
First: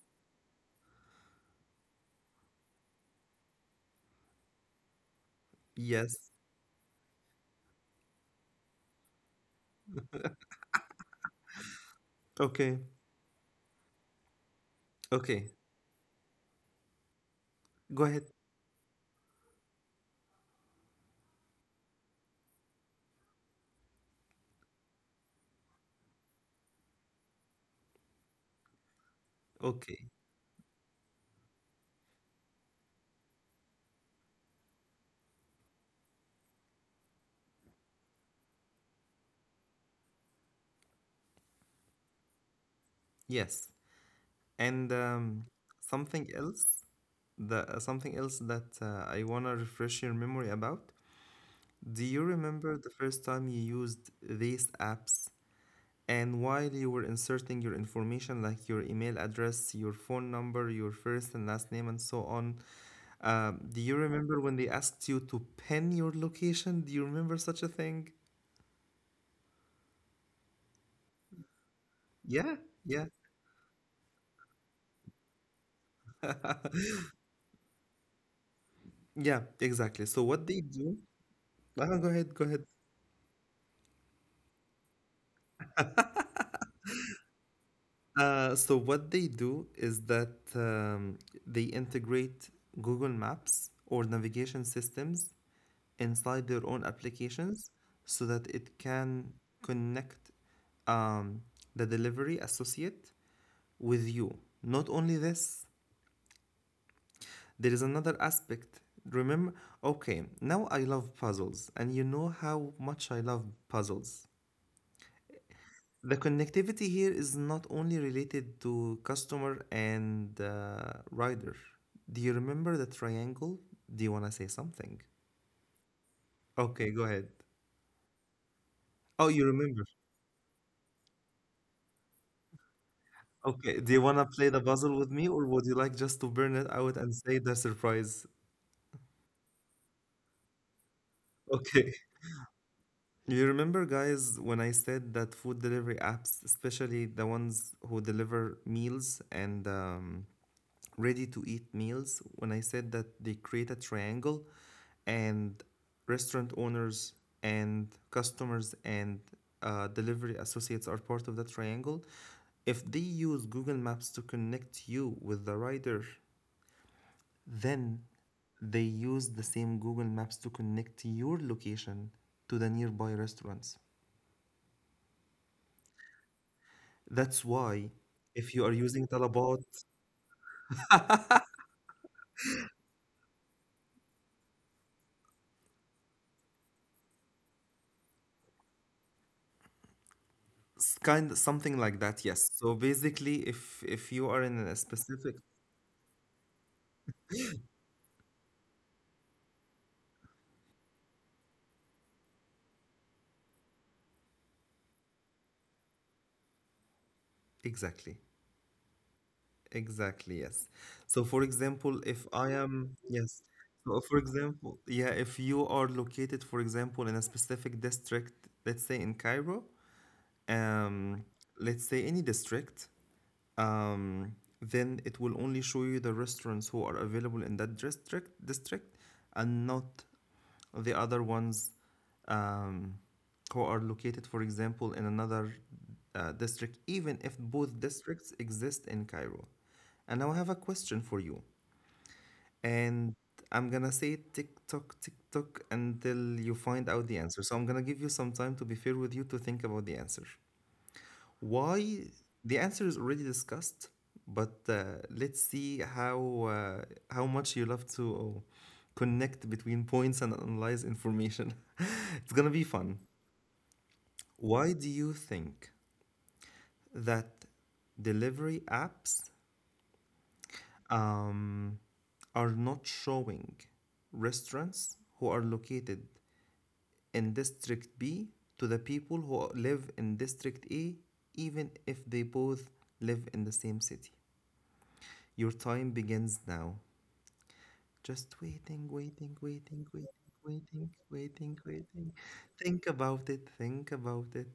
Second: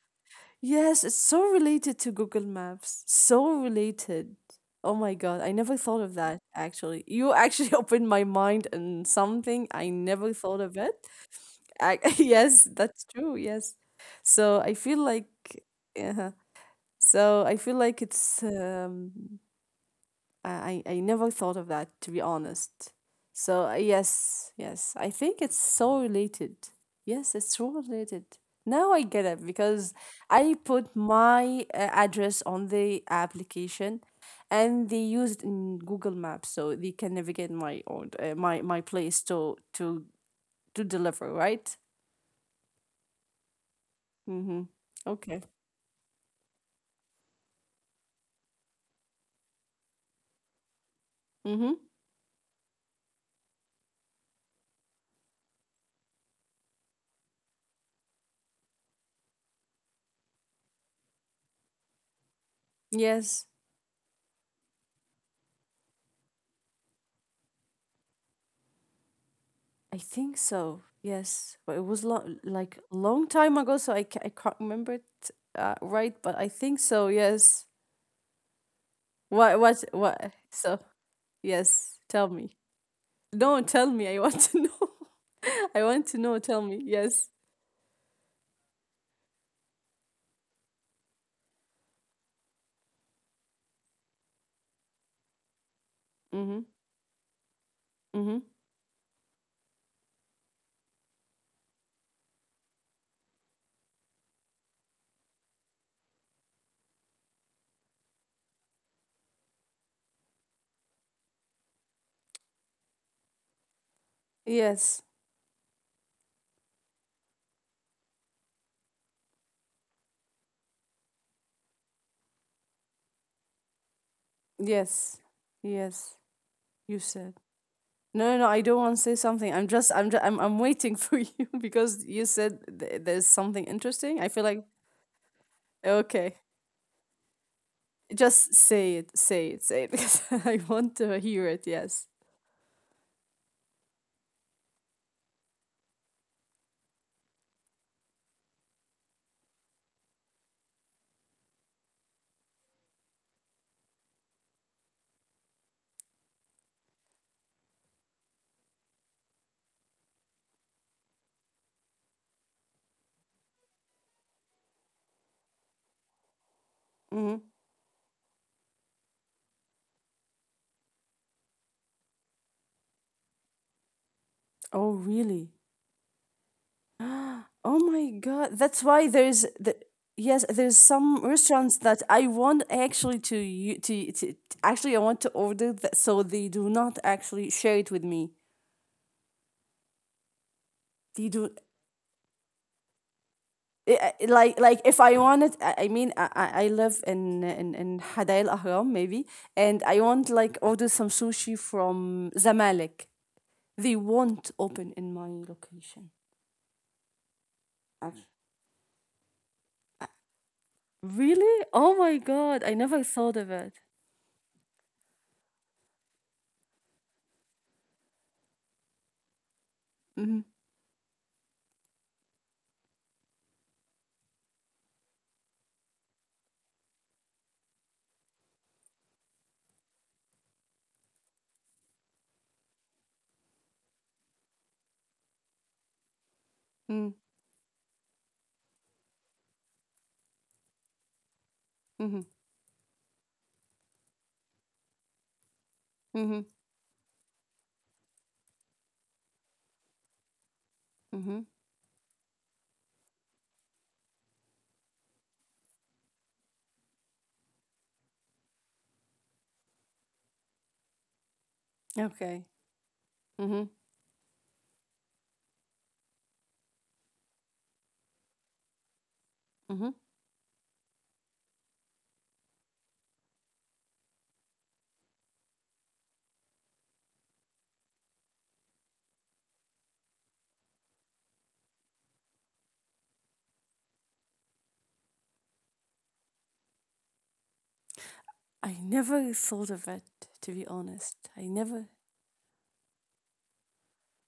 Speaker 2: yes, it's so related to Google Maps. So related. Oh my god, I never thought of
Speaker 1: Yes.
Speaker 2: that actually. You actually opened my mind and something I never thought of it. I, yes,
Speaker 1: Okay.
Speaker 2: that's true. Yes. So I feel like
Speaker 1: Okay.
Speaker 2: uh so I feel like
Speaker 1: Go ahead.
Speaker 2: it's I never thought of that to be honest. So yes, yes, I think it's so related. Yes, it's so related. Now I get it because
Speaker 1: Okay.
Speaker 2: I put my address on the application, and they used in Google Maps, so they can navigate my own my place to to deliver. Right.
Speaker 1: Yes.
Speaker 2: Mm-hmm.
Speaker 1: And
Speaker 2: Okay.
Speaker 1: Something else, the something else that I wanna refresh your memory about.
Speaker 2: Mm-hmm.
Speaker 1: Do you remember the first time you used these apps, and while you were inserting your information like your email address, your phone number, your first and last name, and so on?
Speaker 2: Yes.
Speaker 1: Do you remember when they asked you to pin your location? Do you remember such a thing?
Speaker 2: I think so. Yes, but it was
Speaker 1: Yeah,
Speaker 2: like a
Speaker 1: yeah.
Speaker 2: long time ago, so I can't remember it right. But I think so. Yes.
Speaker 1: Yeah,
Speaker 2: What? What?
Speaker 1: exactly. So
Speaker 2: What?
Speaker 1: what they
Speaker 2: So
Speaker 1: do,
Speaker 2: yes.
Speaker 1: go
Speaker 2: Tell
Speaker 1: ahead, go
Speaker 2: me.
Speaker 1: ahead.
Speaker 2: No, tell me. I want to know. I want to know. Tell me. Yes.
Speaker 1: So what they do is that, um, they integrate Google Maps or navigation systems inside
Speaker 2: Mm-hmm.
Speaker 1: their own applications so
Speaker 2: Mm-hmm.
Speaker 1: that it can connect, um, the delivery associate with you. Not only this, there is another aspect. Remember, okay, now I love puzzles, and you know how much I love puzzles.
Speaker 2: Yes.
Speaker 1: The connectivity here is not only related to customer and rider. Do you remember the triangle? Do you want to say something?
Speaker 2: Yes. Yes.
Speaker 1: Okay,
Speaker 2: You
Speaker 1: go
Speaker 2: said.
Speaker 1: ahead.
Speaker 2: No, no, no, I don't want to say
Speaker 1: Oh, you
Speaker 2: something.
Speaker 1: remember.
Speaker 2: I'm waiting for you because you said there's something
Speaker 1: Okay, do you
Speaker 2: interesting.
Speaker 1: want
Speaker 2: I
Speaker 1: to
Speaker 2: feel
Speaker 1: play
Speaker 2: like
Speaker 1: the puzzle with me, or would you like just to
Speaker 2: okay.
Speaker 1: burn it out and say the surprise?
Speaker 2: Just say it, say it, say it, because I want to hear it.
Speaker 1: Okay.
Speaker 2: Yes.
Speaker 1: You remember, guys, when I said that food delivery apps, especially the ones who deliver meals and, ready to eat meals, when I said that they create a triangle, and restaurant owners and customers and delivery associates are part of that triangle. If they use Google Maps to connect you with the rider,
Speaker 2: Hmm.
Speaker 1: then they use the same Google Maps to connect your location to the nearby restaurants.
Speaker 2: Oh, really?
Speaker 1: That's why
Speaker 2: Oh my
Speaker 1: if you
Speaker 2: God.
Speaker 1: are
Speaker 2: That's
Speaker 1: using
Speaker 2: why there's
Speaker 1: Talabat,
Speaker 2: the yes, there's some restaurants that I want actually to actually I want to order that so they do not actually share it with me.
Speaker 1: s-
Speaker 2: They
Speaker 1: kind
Speaker 2: do
Speaker 1: something like that, yes. So basically, if you are in a
Speaker 2: like if I
Speaker 1: specific
Speaker 2: want it. I mean, I live in in Hadail Ahram maybe, and I want like order some sushi from Zamalek. They won't open in my location.
Speaker 1: Exactly.
Speaker 2: Actually,
Speaker 1: Exactly, yes. So for
Speaker 2: really? Oh
Speaker 1: example,
Speaker 2: my
Speaker 1: if I
Speaker 2: God, I
Speaker 1: am,
Speaker 2: never thought
Speaker 1: yes.
Speaker 2: of it.
Speaker 1: So for example, yeah, if you are located, for example, in a specific district, let's say in Cairo,
Speaker 2: Mm-hmm,
Speaker 1: um, let's say any district, um, then it will only show you the restaurants who are available in that district and not the other ones, um, who are located, for example, in another district,
Speaker 2: mm-hmm,
Speaker 1: even if both districts exist in Cairo. And now I have a question for you.
Speaker 2: mm-hmm,
Speaker 1: And I'm gonna say tick tock until you find out the answer. So I'm gonna give you some time to be fair with you to think about the answer.
Speaker 2: mm-hmm.
Speaker 1: Why? The answer is already discussed, but let's see uh, how much you love to connect between points and analyze information. It's gonna
Speaker 2: Okay.
Speaker 1: be fun.
Speaker 2: Mm-hmm,
Speaker 1: Why do you think that delivery apps,
Speaker 2: mm-hmm.
Speaker 1: um, are not showing restaurants who are located in District B to the people who live in District A, even if they both live in the same city? Your time begins now. Just waiting,
Speaker 2: I
Speaker 1: waiting,
Speaker 2: never
Speaker 1: waiting,
Speaker 2: thought of
Speaker 1: waiting,
Speaker 2: it, to
Speaker 1: waiting,
Speaker 2: be honest.
Speaker 1: waiting, waiting. Think about it, think about it.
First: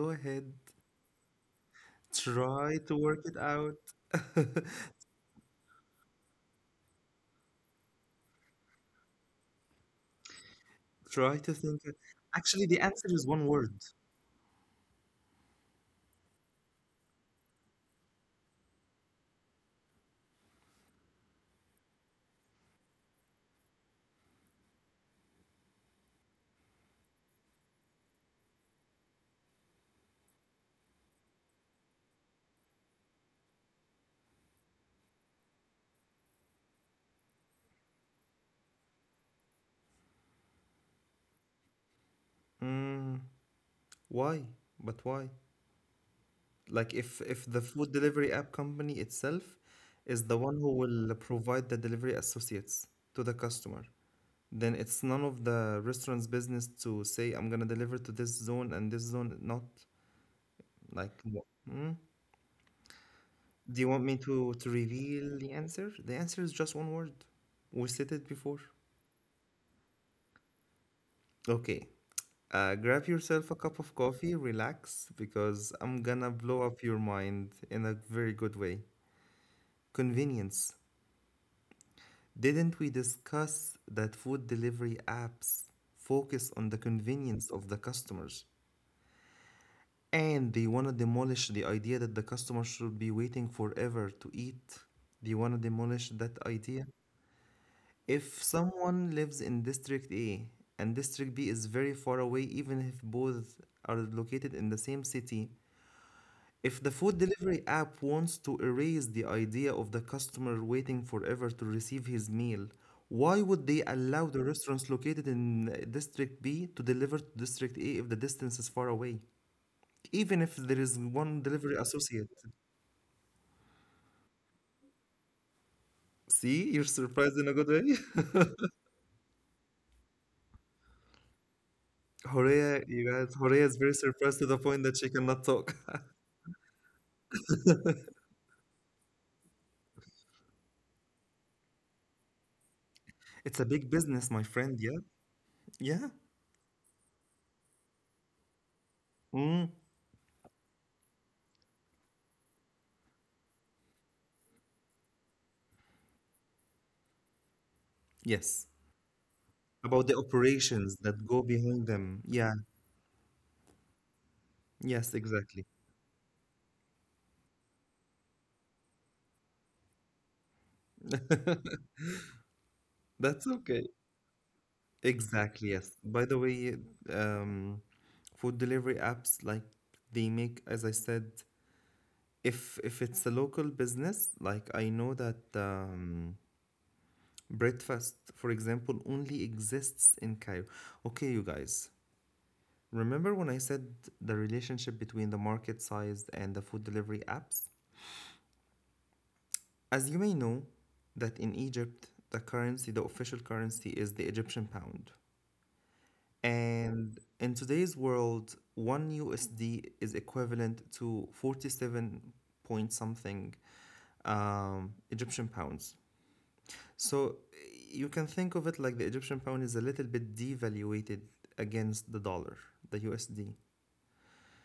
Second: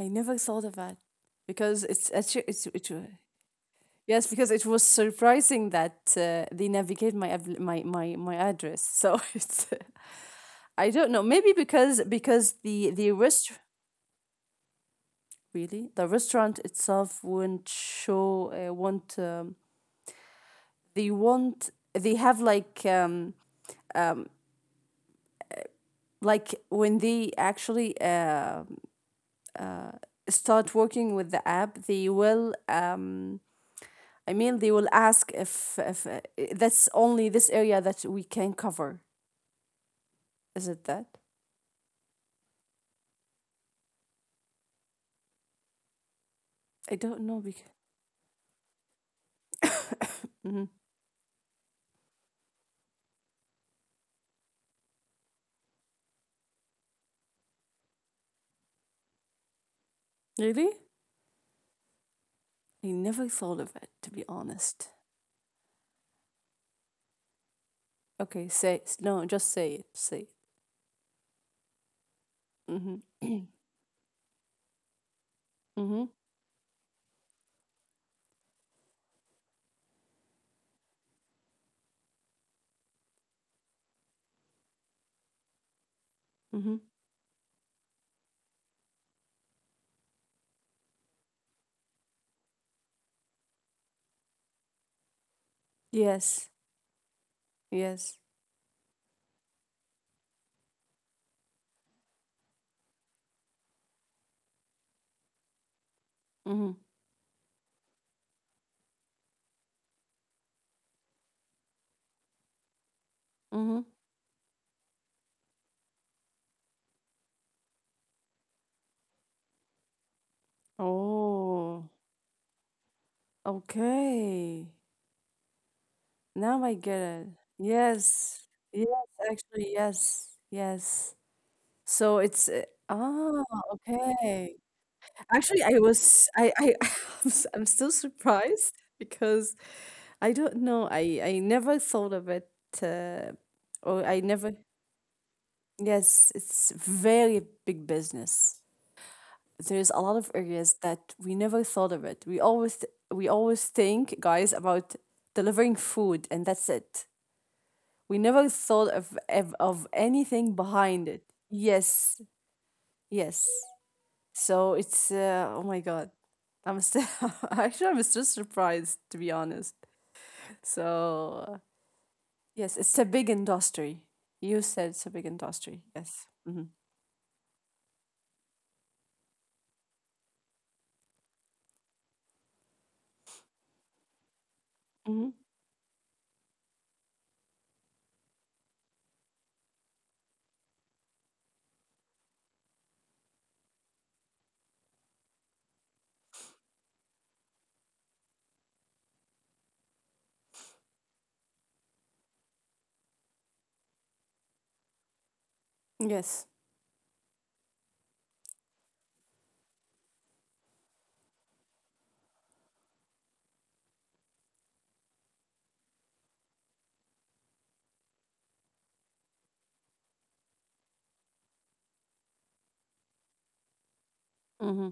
Speaker 2: I never
Speaker 1: ahead.
Speaker 2: thought of it. Because it's actually it's
Speaker 1: Try
Speaker 2: it,
Speaker 1: to
Speaker 2: wa-
Speaker 1: work it out.
Speaker 2: yes, because it was surprising that they navigate my my address. So it's I don't know.
Speaker 1: Try
Speaker 2: Maybe
Speaker 1: to think.
Speaker 2: because
Speaker 1: Actually, the
Speaker 2: the
Speaker 1: answer
Speaker 2: the
Speaker 1: is one
Speaker 2: rest
Speaker 1: word.
Speaker 2: really the restaurant itself won't show won't they want they have like when they actually start working with the app they will I mean they will ask if that's only this area that we can cover is it that
Speaker 1: Mm, why? But why?
Speaker 2: I
Speaker 1: Like
Speaker 2: don't know because
Speaker 1: if the food delivery app company itself is the
Speaker 2: mm-hmm.
Speaker 1: one who will provide the delivery associates to the customer. Then it's none of the restaurant's business to say, I'm gonna deliver to this zone and this zone not.
Speaker 2: Really,
Speaker 1: Like, wha- mm?
Speaker 2: I never thought of it
Speaker 1: Do you
Speaker 2: to
Speaker 1: want
Speaker 2: be
Speaker 1: me to
Speaker 2: honest.
Speaker 1: reveal the answer? The answer is just one word. We said it
Speaker 2: Okay,
Speaker 1: before.
Speaker 2: say no, just say it, say it.
Speaker 1: Okay. Grab
Speaker 2: Mm-hmm.
Speaker 1: yourself a cup of coffee, relax, because
Speaker 2: Mm-hmm.
Speaker 1: I'm gonna blow up your mind in a very good way. Convenience. Didn't we discuss that food delivery apps focus
Speaker 2: Mm-hmm.
Speaker 1: on the convenience of the customers? And they want to demolish the idea that the customer should be waiting forever to eat. They want to demolish
Speaker 2: Yes.
Speaker 1: that idea.
Speaker 2: Yes.
Speaker 1: If someone lives in District A and District B is very far away, even if both are located in the same city,
Speaker 2: Mm-hmm.
Speaker 1: if the food delivery app wants to erase the idea of the customer waiting forever to receive his meal, why
Speaker 2: Mm-hmm.
Speaker 1: would they allow the restaurants located in District B to deliver to District A if the distance is far away? Even if there is one
Speaker 2: Oh,
Speaker 1: delivery associate.
Speaker 2: okay. Now I get
Speaker 1: See, you're
Speaker 2: it.
Speaker 1: surprised in a good way.
Speaker 2: Yes. Yes, actually, yes. Yes. So it's
Speaker 1: Horea, you
Speaker 2: ah,
Speaker 1: guys, Horea is very
Speaker 2: okay.
Speaker 1: surprised to the point that she
Speaker 2: Actually,
Speaker 1: cannot
Speaker 2: I
Speaker 1: talk.
Speaker 2: was I I I'm still surprised because I don't know. I never thought of it uh,
Speaker 1: It's a
Speaker 2: or
Speaker 1: big
Speaker 2: I never.
Speaker 1: business, my friend. Yeah,
Speaker 2: Yes,
Speaker 1: yeah.
Speaker 2: it's very big business. There's
Speaker 1: Mm.
Speaker 2: a lot of areas that we never thought of it. We always think, guys, about delivering food and that's it. We never thought
Speaker 1: Yes.
Speaker 2: of
Speaker 1: About the
Speaker 2: anything behind it.
Speaker 1: operations that go behind
Speaker 2: Yes,
Speaker 1: them. Yeah.
Speaker 2: yes. So it's
Speaker 1: Yes,
Speaker 2: oh my
Speaker 1: exactly.
Speaker 2: god, I'm still actually I'm still surprised to be honest. So yes, it's a big
Speaker 1: That's
Speaker 2: industry.
Speaker 1: okay.
Speaker 2: You said it's a big industry.
Speaker 1: Exactly, yes.
Speaker 2: Yes.
Speaker 1: By the
Speaker 2: Mm-hmm.
Speaker 1: way, um, food delivery apps like they make, as I said, if it's a local business, like I
Speaker 2: Mm-hmm.
Speaker 1: know that, Breakfast, for example, only exists in Cairo. Okay, you guys, remember when I said the relationship between the market size and the food delivery apps? As you may know, that in Egypt, the currency, the official currency is the Egyptian pound.
Speaker 2: Yes.
Speaker 1: And in today's world, 1 USD is equivalent to 47 point something, Egyptian pounds. So you can think of it like the Egyptian pound is a little bit devaluated against the dollar, the USD.
Speaker 2: Mm-hmm.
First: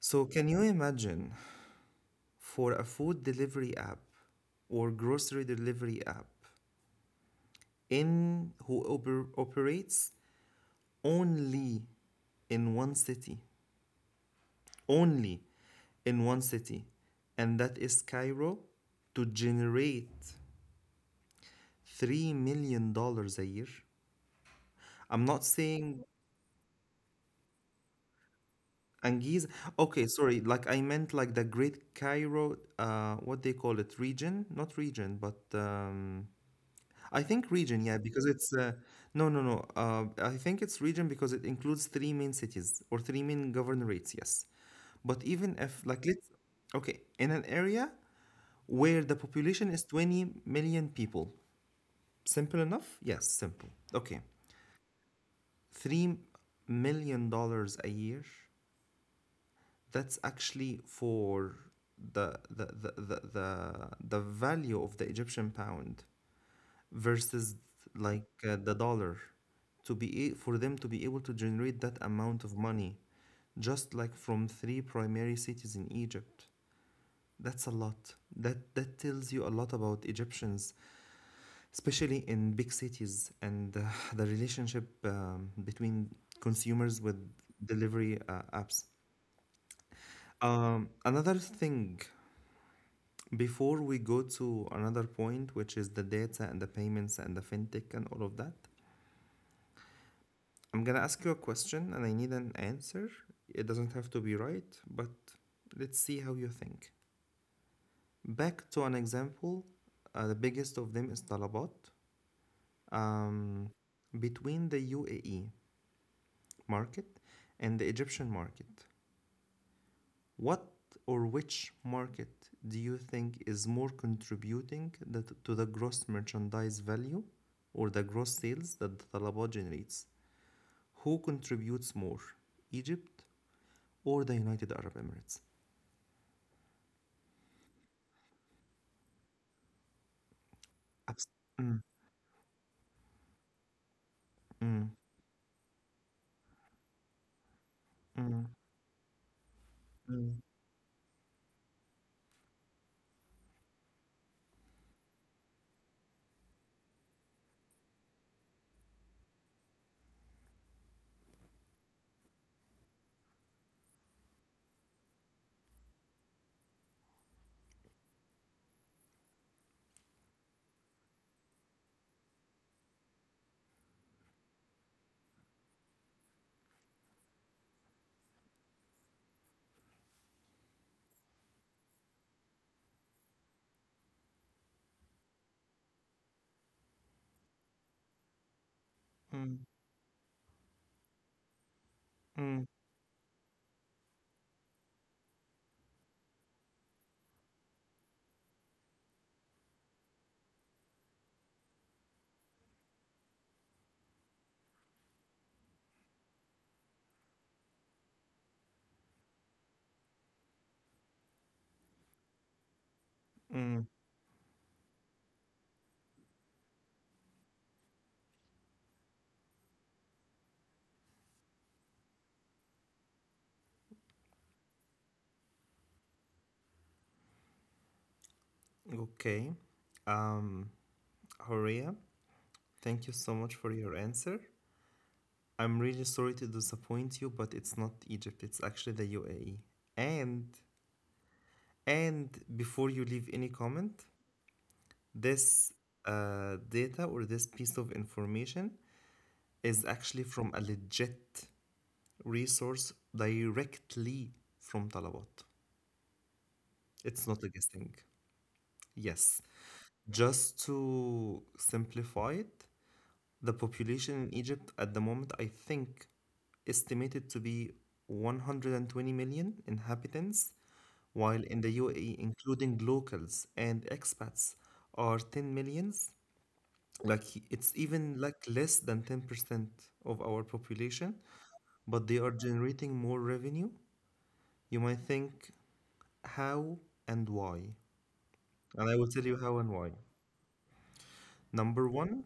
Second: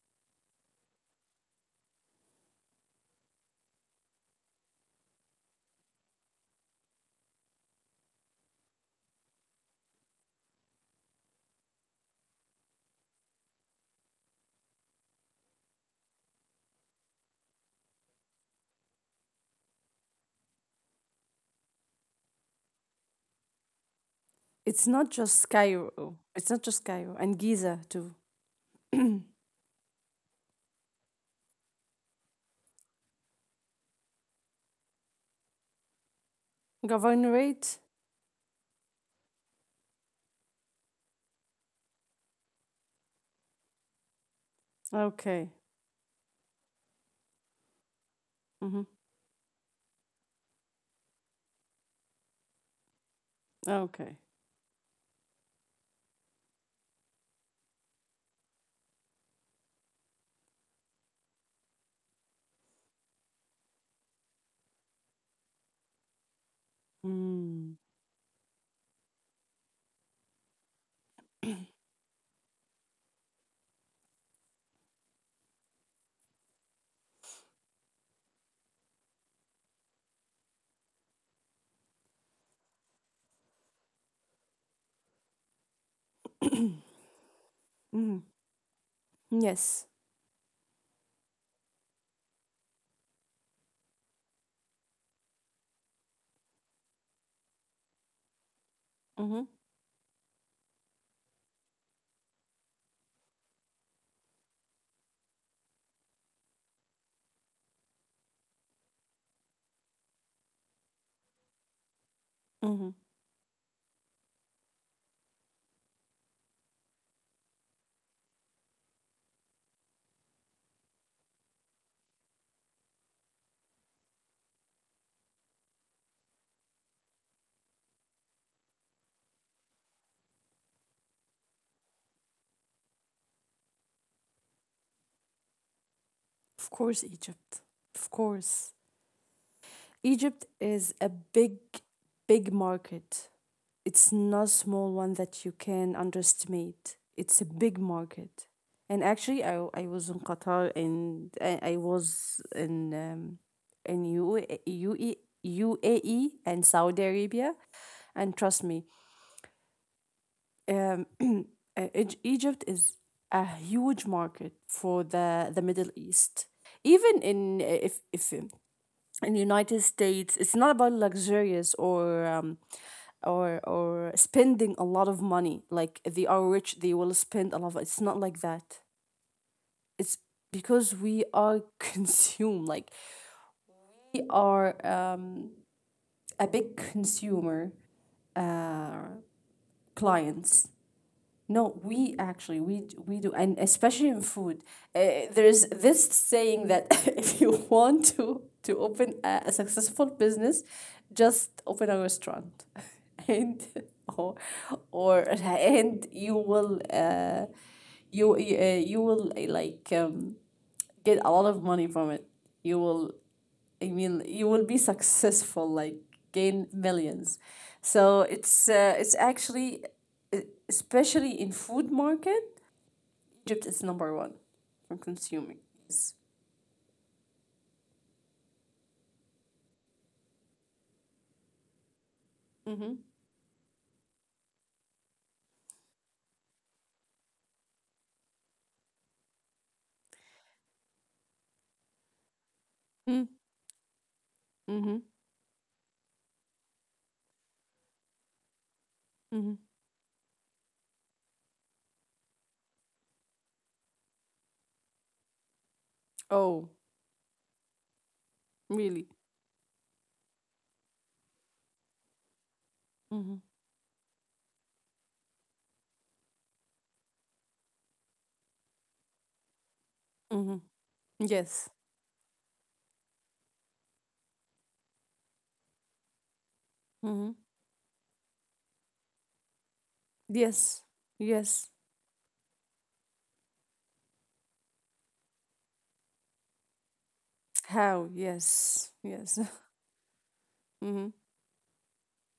Speaker 1: So can you imagine for a food delivery app or grocery delivery app in who operates only in one city, only in one city, and that is Cairo, to generate 3 million dollars a year?
Speaker 2: It's not
Speaker 1: I'm not
Speaker 2: just
Speaker 1: saying
Speaker 2: Cairo. It's not just Cairo and Giza too.
Speaker 1: And Giza. Okay, sorry. Like I meant like the Great Cairo. What they call it? Region? Not region, but, I think
Speaker 2: Governorate?
Speaker 1: region. Yeah, because it's no, no, no. I think it's region because it includes three main cities or three main governorates. Yes, but even
Speaker 2: Okay.
Speaker 1: if, like, let's okay in an area
Speaker 2: Mm-hmm.
Speaker 1: where the population is 20 million people. Simple enough? Yes, simple. Okay,
Speaker 2: Okay.
Speaker 1: $3 million a year, that's actually for the value of the Egyptian pound versus
Speaker 2: Mm.
Speaker 1: like the dollar, to be a- for them to be able to generate that amount of money just like from three primary cities in Egypt. That's a lot. That tells you a lot about Egyptians, especially in big cities, and the relationship, between consumers with delivery
Speaker 2: Mm.
Speaker 1: apps.
Speaker 2: Yes.
Speaker 1: Another thing, before we go to another point, which is the data and the payments and the fintech and all of that,
Speaker 2: Mm-hmm.
Speaker 1: I'm gonna ask you a question and I need an answer. It doesn't have to be right, but let's see how you think. Back to an example, the biggest of them is Talabat.
Speaker 2: Mm-hmm.
Speaker 1: Um, Between the UAE market and the Egyptian market, what, or which market do you think is more contributing to the gross merchandise value or the gross sales that the Talaba generates? Who contributes more, Egypt or the United Arab Emirates?
Speaker 2: Of course, Egypt. Of course. Egypt is a
Speaker 1: Abs-
Speaker 2: big,
Speaker 1: mm,
Speaker 2: big market. It's not a small
Speaker 1: mm,
Speaker 2: one that you can underestimate. It's a big market.
Speaker 1: mm,
Speaker 2: And actually, I was in
Speaker 1: mm,
Speaker 2: Qatar and I was in UAE, and Saudi Arabia. And trust me, Egypt is a huge market for the Middle East. Even in if in the United States, it's not about luxurious or or spending a lot of money. Like they are rich, they will spend a lot. Of, it's not like that. It's because we are consumed. Like we are a big consumer uh,
Speaker 1: mm,
Speaker 2: clients. No, we actually
Speaker 1: mm,
Speaker 2: we we do, and especially in food, there's this saying that if you want to open a successful business, just open a restaurant, and or or and you will you will like get a lot of money from it. You will I
Speaker 1: mm.
Speaker 2: mean, you will be successful, like gain millions. So it's actually, e- especially in food market, Egypt is number one for consuming. Yes.
Speaker 1: Okay. Um, Horia, thank you so much for your answer. I'm really sorry to disappoint you, but it's not Egypt, it's actually the UAE. And And before you
Speaker 2: Mm,
Speaker 1: leave any comment,
Speaker 2: mm-hmm,
Speaker 1: this data, or this piece of information,
Speaker 2: mm-hmm.
Speaker 1: is actually from a legit resource, directly from Talabat.
Speaker 2: Oh,
Speaker 1: It's not a guessing.
Speaker 2: really?
Speaker 1: Yes. Just to simplify it,
Speaker 2: Mm-hmm,
Speaker 1: the population in Egypt at the moment, I think, estimated to be 120 million inhabitants,
Speaker 2: mm-hmm.
Speaker 1: while in the
Speaker 2: Yes.
Speaker 1: UAE, including locals and expats, are 10 millions. Like
Speaker 2: Mm-hmm.
Speaker 1: it's even like less than 10% of our
Speaker 2: Yes.
Speaker 1: population,
Speaker 2: Yes.
Speaker 1: but they are generating more revenue. You might think how and why.
Speaker 2: How? Yes.
Speaker 1: And I will
Speaker 2: Yes.
Speaker 1: tell you how and why.
Speaker 2: Mm-hmm.
Speaker 1: Number one,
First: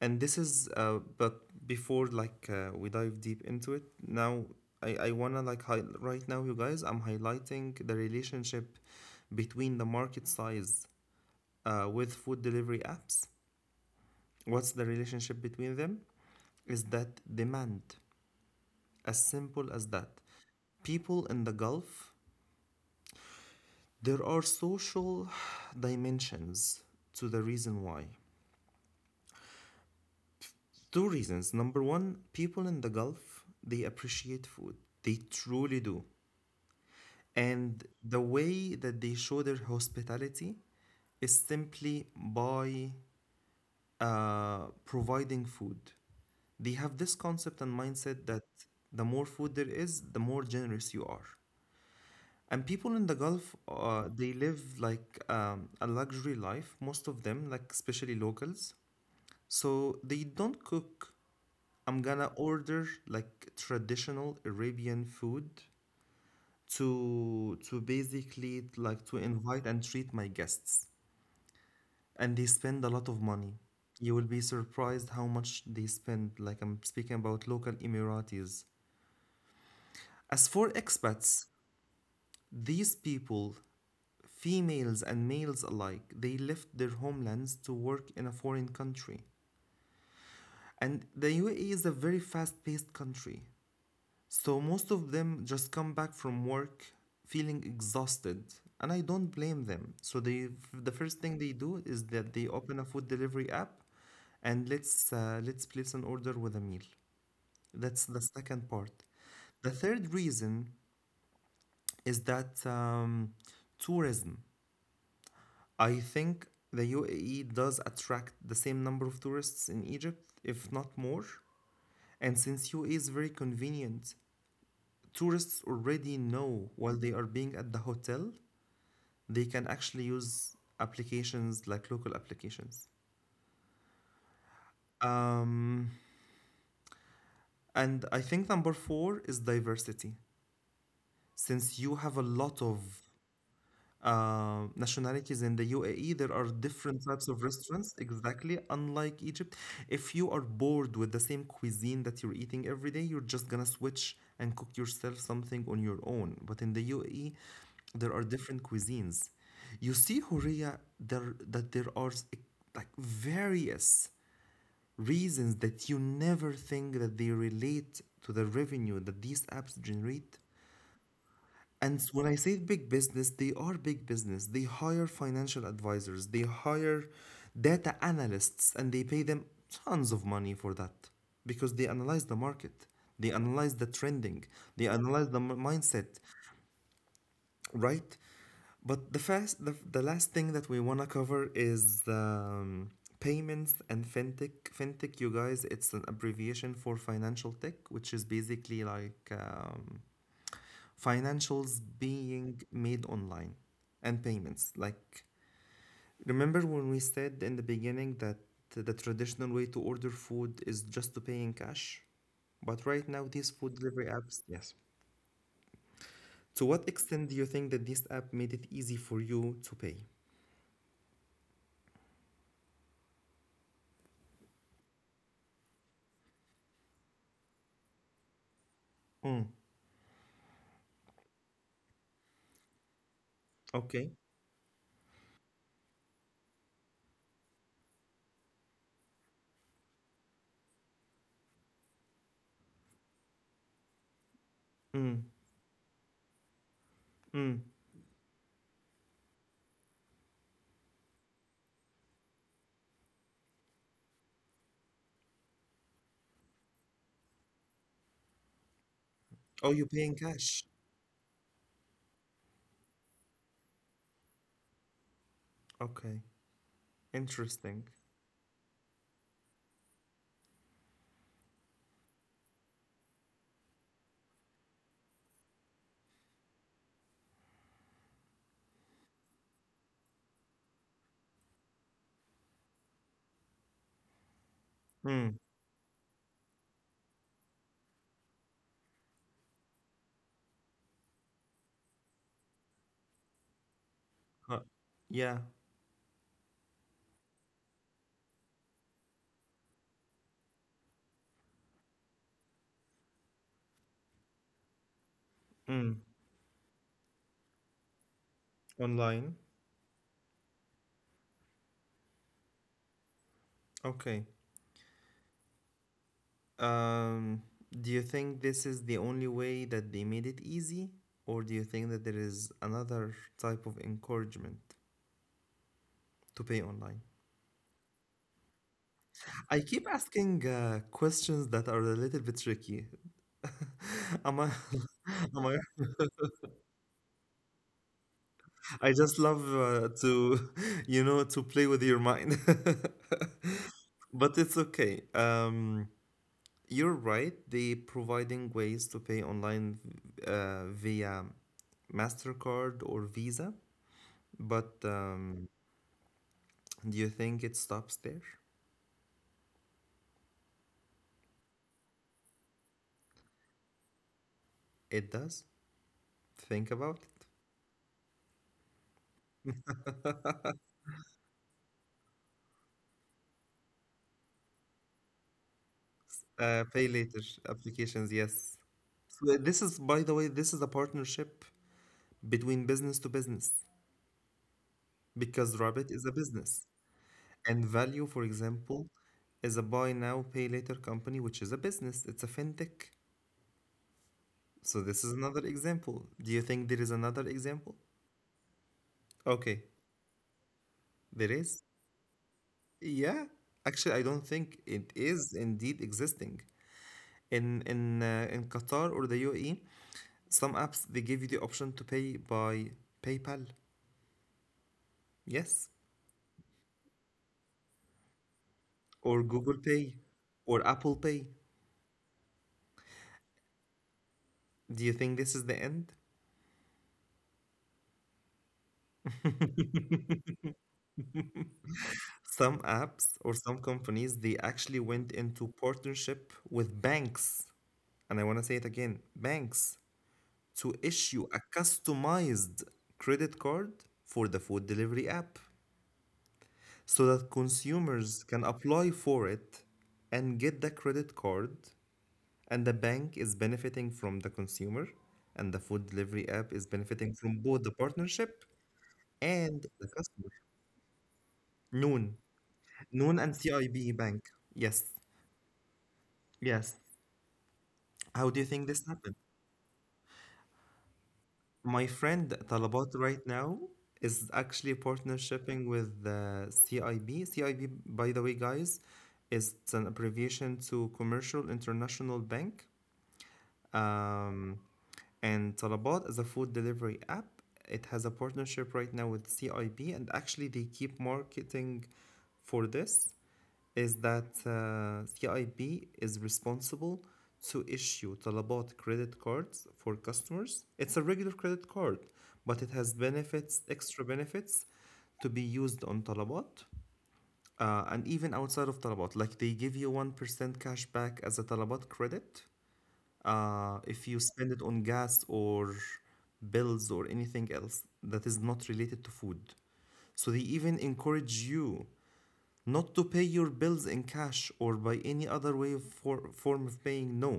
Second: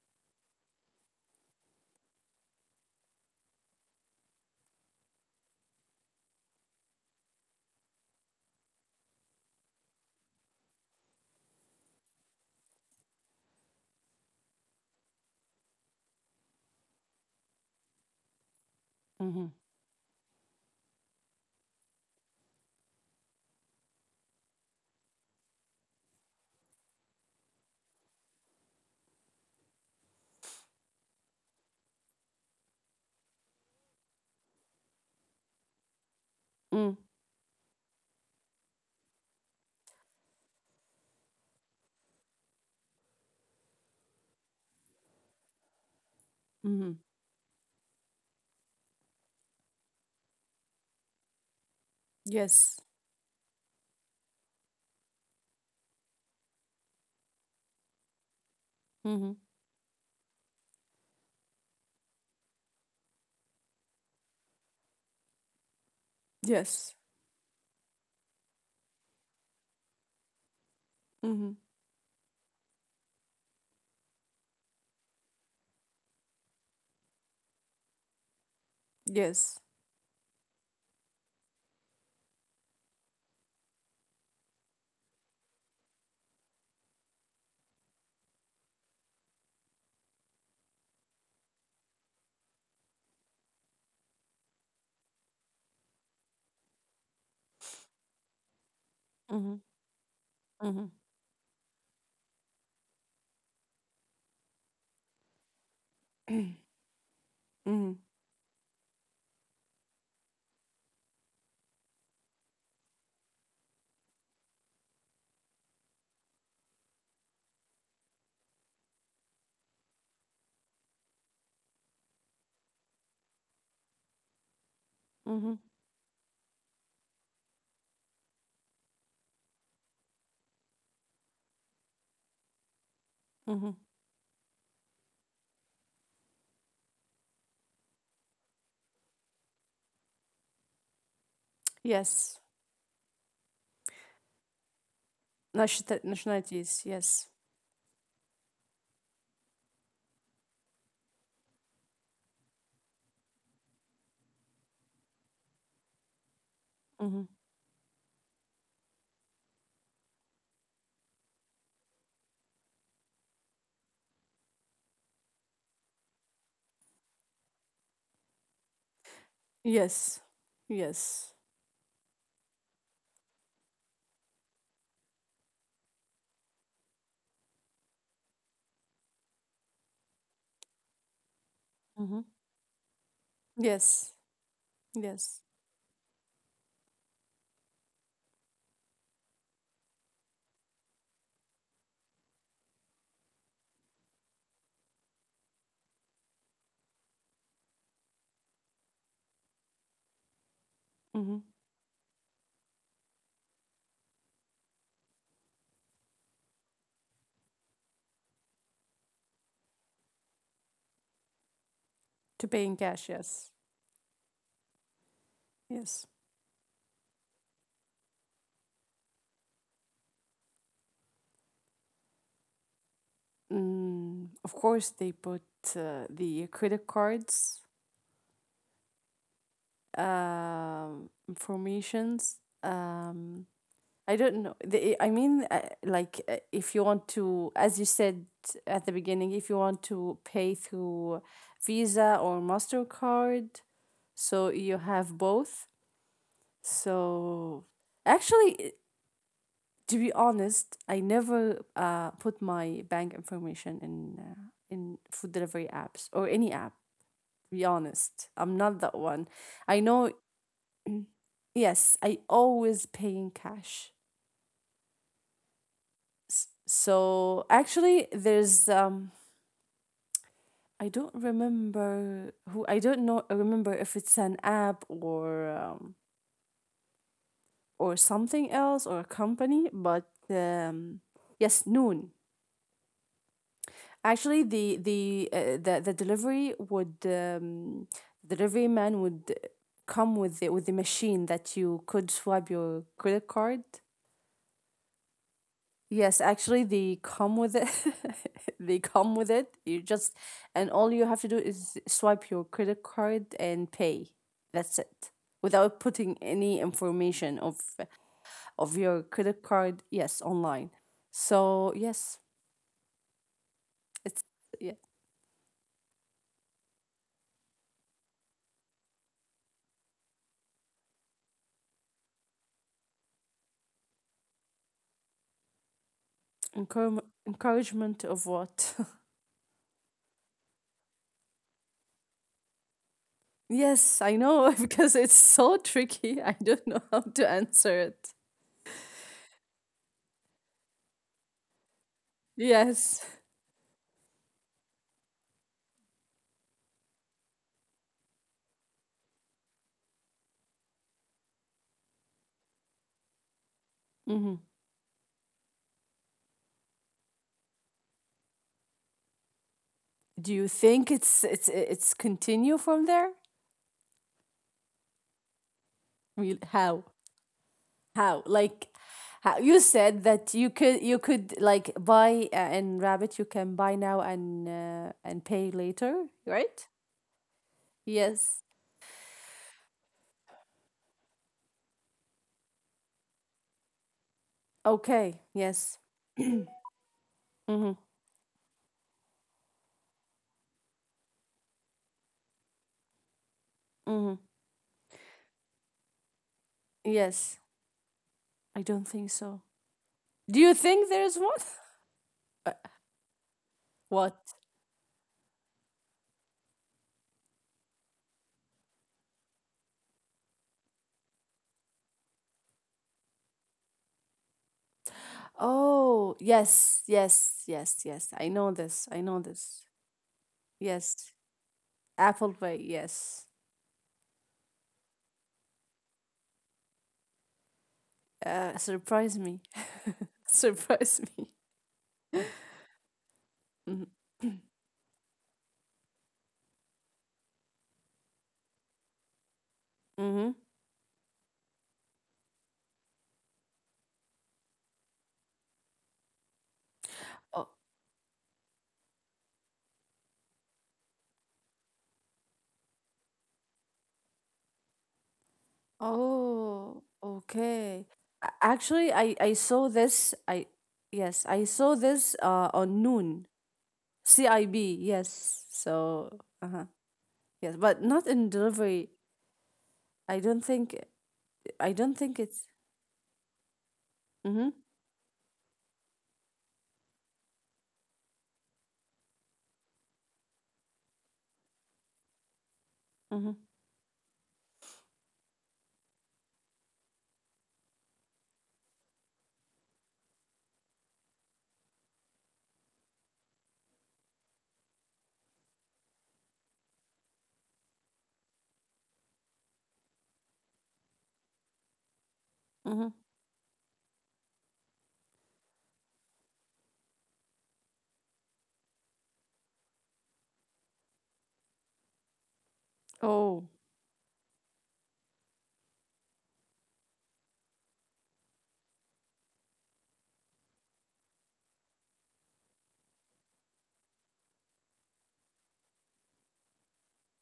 Speaker 1: and this is but before we dive deep into it, I wanna right now you guys, I'm highlighting the relationship between the market size with food delivery apps. What's the relationship between them? Is that demand. As
Speaker 2: Mm-hmm.
Speaker 1: simple as that. People in the Gulf, there are social dimensions to the reason why. Two reasons. Number one, people in the Gulf, they appreciate food. They truly do.
Speaker 2: Mm.
Speaker 1: And the way that they show their hospitality is simply by providing food. They
Speaker 2: Mm-hmm.
Speaker 1: have this concept and mindset that the more food there is, the more generous you are. And
Speaker 2: Yes.
Speaker 1: people in the Gulf, they live like a luxury life, most of them, like especially locals.
Speaker 2: Mm-hmm.
Speaker 1: So they don't cook. I'm gonna order like traditional Arabian food
Speaker 2: Yes.
Speaker 1: to basically like to invite and treat my guests.
Speaker 2: Mm-hmm.
Speaker 1: And they spend a lot of money. You will be surprised how much they spend. Like I'm speaking about local Emiratis.
Speaker 2: Yes.
Speaker 1: As for expats, these people females and males alike, they left their homelands to work in a foreign country. And the UAE is a very fast paced country. So most of them just come back from work feeling exhausted. And I don't
Speaker 2: Mm-hmm.
Speaker 1: blame them. So they,
Speaker 2: Mm-hmm.
Speaker 1: the first thing they do is that they open a food delivery app and let's place an order with a meal.
Speaker 2: Mm-hmm.
Speaker 1: That's the second part. The third reason is that tourism. I think the UAE does attract the same number of tourists in Egypt, if not more. And since UAE is very convenient, tourists
Speaker 2: Mm-hmm.
Speaker 1: already know while they are being at the hotel, they can actually use applications like local applications.
Speaker 2: Mm-hmm.
Speaker 1: Um, and I think number four is diversity. Since you have a
Speaker 2: Yes.
Speaker 1: lot of nationalities in the UAE. There are
Speaker 2: Nationalities.
Speaker 1: different types
Speaker 2: Yes.
Speaker 1: of restaurants, exactly, unlike Egypt. If you are bored with the same cuisine that you're eating every day, you're just gonna switch and cook yourself something on your own. But in the
Speaker 2: Mhm.
Speaker 1: UAE, there are different cuisines. You see, Horea, there like various reasons that you never think that they relate to the revenue that these apps
Speaker 2: Yes.
Speaker 1: generate
Speaker 2: Yes.
Speaker 1: and when I say big business, they are big business. They hire financial advisors, they hire data analysts, and they pay them tons of money for that because they
Speaker 2: Mhm.
Speaker 1: analyze the market, they analyze the
Speaker 2: Yes.
Speaker 1: trending, they analyze
Speaker 2: Yes.
Speaker 1: the mindset, right? But the last thing that we want to cover is payments and fintech. Fintech, you guys, it's an abbreviation for financial tech, which is basically like.
Speaker 2: Mhm.
Speaker 1: Financials being made online and payments. Like, remember when we said in the beginning that the traditional way to order food is just to pay in cash?
Speaker 2: To pay in
Speaker 1: But
Speaker 2: cash.
Speaker 1: right now,
Speaker 2: Yes.
Speaker 1: these food delivery apps, yeah.
Speaker 2: Yes.
Speaker 1: To what extent do you think that this app made it easy for you to pay?
Speaker 2: Mm, of course, they put the credit cards,
Speaker 1: Mm,
Speaker 2: informations. I
Speaker 1: okay.
Speaker 2: don't know. They, I mean, like, if you want to, as you said at the beginning, if you want to pay through Visa or MasterCard, so you have
Speaker 1: Mm,
Speaker 2: both. So
Speaker 1: mm.
Speaker 2: actually, to be honest, I never put my bank information in food delivery apps or any app. To be honest, I'm not that one.
Speaker 1: Oh,
Speaker 2: I
Speaker 1: you
Speaker 2: know.
Speaker 1: pay in cash.
Speaker 2: Yes, I always pay in cash.
Speaker 1: Okay.
Speaker 2: So
Speaker 1: Interesting.
Speaker 2: actually, there's. I don't remember who. I don't know. Remember if it's an app or something else or a company, but yes, Noon. Actually, the the
Speaker 1: Mm,
Speaker 2: uh, the the delivery would delivery man would come with the machine that you could swipe your credit card.
Speaker 1: uh, yeah.
Speaker 2: Yes, actually, they come with it. They come with it. You just and all you have to do is swipe your credit card and pay. That's it. Without
Speaker 1: Mm,
Speaker 2: putting any information of your
Speaker 1: online.
Speaker 2: credit card, yes, online. So yes,
Speaker 1: Okay.
Speaker 2: it's yeah,
Speaker 1: Um, do you think this is the only way that they made it easy, or do you think that there is another type of encouragement to pay
Speaker 2: encourage
Speaker 1: online?
Speaker 2: encouragement of what.
Speaker 1: I keep asking questions that are a little bit tricky.
Speaker 2: Yes, I
Speaker 1: Am I?
Speaker 2: know because it's
Speaker 1: Am I?
Speaker 2: so tricky. I don't know how to answer it.
Speaker 1: I just love you know, to play with your mind.
Speaker 2: Yes.
Speaker 1: But it's okay. You're right. They providing ways to pay online via Mastercard or Visa, but do you think it stops there?
Speaker 2: Do you think it's continue from there?
Speaker 1: It does.
Speaker 2: Really?
Speaker 1: Think
Speaker 2: How?
Speaker 1: about it.
Speaker 2: How? Like how you said that you could like buy in Rabbit you can buy now and pay later, right?
Speaker 1: Pay later applications,
Speaker 2: Yes.
Speaker 1: yes. So this is, by the way, this is a partnership between business to business
Speaker 2: Okay.
Speaker 1: because
Speaker 2: Yes.
Speaker 1: Rabbit is a business
Speaker 2: Mhm.
Speaker 1: and Value, for example, is a buy now, pay later company, which is a business. It's a fintech.
Speaker 2: Mhm.
Speaker 1: So this is another example. Do you think there is
Speaker 2: Yes.
Speaker 1: another example?
Speaker 2: I don't think so.
Speaker 1: Okay,
Speaker 2: Do you think there's
Speaker 1: there
Speaker 2: one?
Speaker 1: is. Yeah, actually, I
Speaker 2: What?
Speaker 1: don't think it is indeed existing. In Qatar or the UAE, some apps they give you the option to pay by PayPal. Yes,
Speaker 2: Oh, yes, yes, yes, yes. I know this. I
Speaker 1: or
Speaker 2: know
Speaker 1: Google
Speaker 2: this.
Speaker 1: Pay, or Apple
Speaker 2: Yes.
Speaker 1: Pay.
Speaker 2: Apple Pay, yes.
Speaker 1: Do you think this is the end?
Speaker 2: Surprise me. Surprise me.
Speaker 1: Some apps or some
Speaker 2: Mm-hmm.
Speaker 1: companies they actually went into partnership with banks. And I want to say it again, banks
Speaker 2: Mm-hmm.
Speaker 1: to issue a customized credit card for the food delivery app so that
Speaker 2: Oh,
Speaker 1: consumers can apply for it and get the credit card and the bank is benefiting from the consumer and the food delivery app is
Speaker 2: oh,
Speaker 1: benefiting from both the
Speaker 2: okay.
Speaker 1: partnership
Speaker 2: Actually, I
Speaker 1: and
Speaker 2: saw
Speaker 1: the
Speaker 2: this.
Speaker 1: customer.
Speaker 2: I yes, I saw
Speaker 1: noon
Speaker 2: this on
Speaker 1: noon
Speaker 2: Noon.
Speaker 1: and CIB bank,
Speaker 2: CIB,
Speaker 1: yes,
Speaker 2: yes. So, uh-huh.
Speaker 1: yes.
Speaker 2: Yes, but not in
Speaker 1: How do you think this
Speaker 2: delivery.
Speaker 1: happened?
Speaker 2: I don't think I
Speaker 1: My
Speaker 2: don't think
Speaker 1: friend
Speaker 2: it's.
Speaker 1: Talabat right now is
Speaker 2: Mm-hmm.
Speaker 1: actually partnershiping with the CIB. CIB, by the way, guys, is an abbreviation to Commercial International Bank.
Speaker 2: Mm-hmm.
Speaker 1: Um, and Talabat is a food delivery app. It has a partnership right now with CIB, and actually they keep marketing for this is that CIB is responsible to issue طلبات credit cards for customers. It's a regular credit card, but it has
Speaker 2: Mm-hmm.
Speaker 1: benefits, extra benefits to be used on طلبات and even outside of طلبات. Like they give you 1% cash back as a طلبات credit
Speaker 2: Oh,
Speaker 1: if you spend it on gas or bills or anything else that is not related to food. So they even encourage you not to pay your bills in cash or by any other form of paying, no,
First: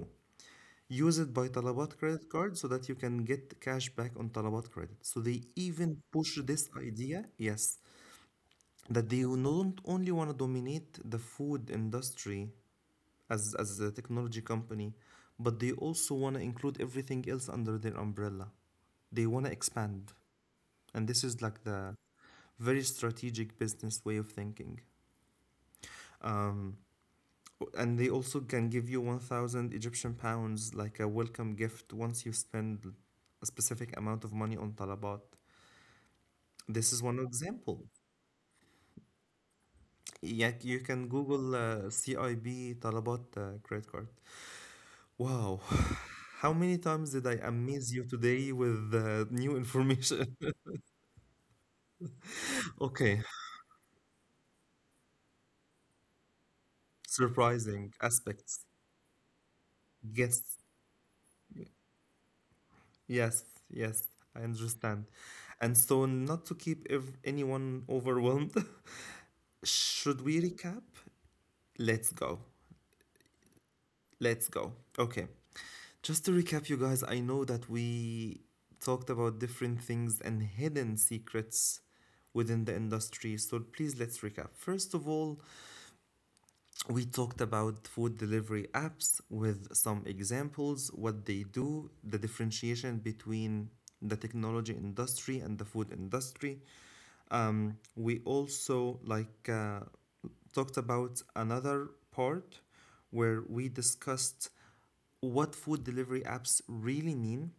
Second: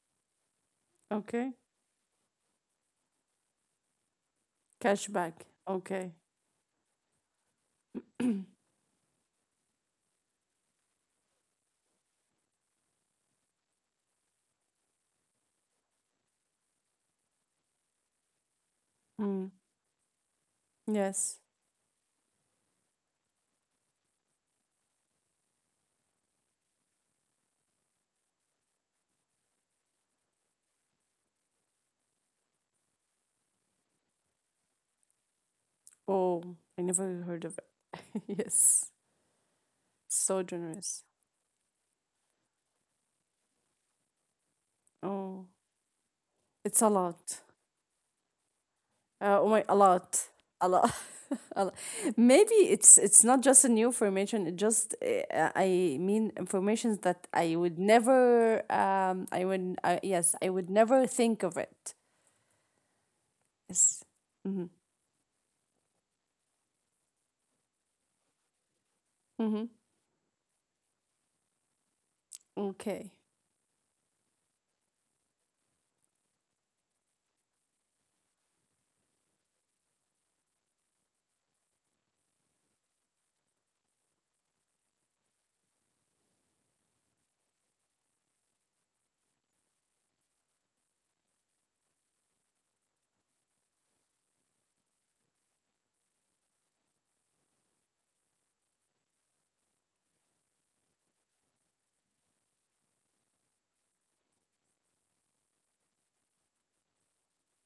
Speaker 1: use it by
Speaker 2: okay.
Speaker 1: talabat credit card so that you can get cash back on talabat credit, so they
Speaker 2: Cashback.
Speaker 1: even
Speaker 2: Okay.
Speaker 1: push this idea, yes, that they don't only want to dominate the food industry as a technology company but they also want to include everything else under their umbrella, they want to
Speaker 2: Mm.
Speaker 1: expand. And this
Speaker 2: Yes.
Speaker 1: is like the very strategic business way of thinking. um, and they also can give you 1,000 Egyptian pounds like a welcome gift once you spend a specific amount of money on طلبات.
Speaker 2: Oh, I
Speaker 1: This is
Speaker 2: never
Speaker 1: one
Speaker 2: heard of it.
Speaker 1: example.
Speaker 2: Yes. So
Speaker 1: Yeah, you
Speaker 2: generous.
Speaker 1: can Google CIB طلبات credit card.
Speaker 2: Oh,
Speaker 1: Wow. How
Speaker 2: it's
Speaker 1: many
Speaker 2: a
Speaker 1: times did
Speaker 2: lot.
Speaker 1: I amaze you today with
Speaker 2: Oh
Speaker 1: new
Speaker 2: my, a lot.
Speaker 1: information?
Speaker 2: A lot. A lot. Maybe it's
Speaker 1: Okay,
Speaker 2: not just a new information. It just I mean informations that I would
Speaker 1: surprising
Speaker 2: never
Speaker 1: aspects.
Speaker 2: I would yes I
Speaker 1: Yes,
Speaker 2: would never think of it.
Speaker 1: yes,
Speaker 2: Yes.
Speaker 1: yes, I
Speaker 2: Mm-hmm.
Speaker 1: understand. And so, not to anyone overwhelmed,
Speaker 2: Mm-hmm.
Speaker 1: should we recap? Let's go.
Speaker 2: Okay.
Speaker 1: Let's go. Okay. Just to recap, you guys, I know that we talked about different things and hidden secrets within the industry. So please let's recap. First of all, we talked about food delivery apps with some examples, what they do, the differentiation between the technology industry and the food industry. We also talked about another part where we discussed what food delivery apps really mean.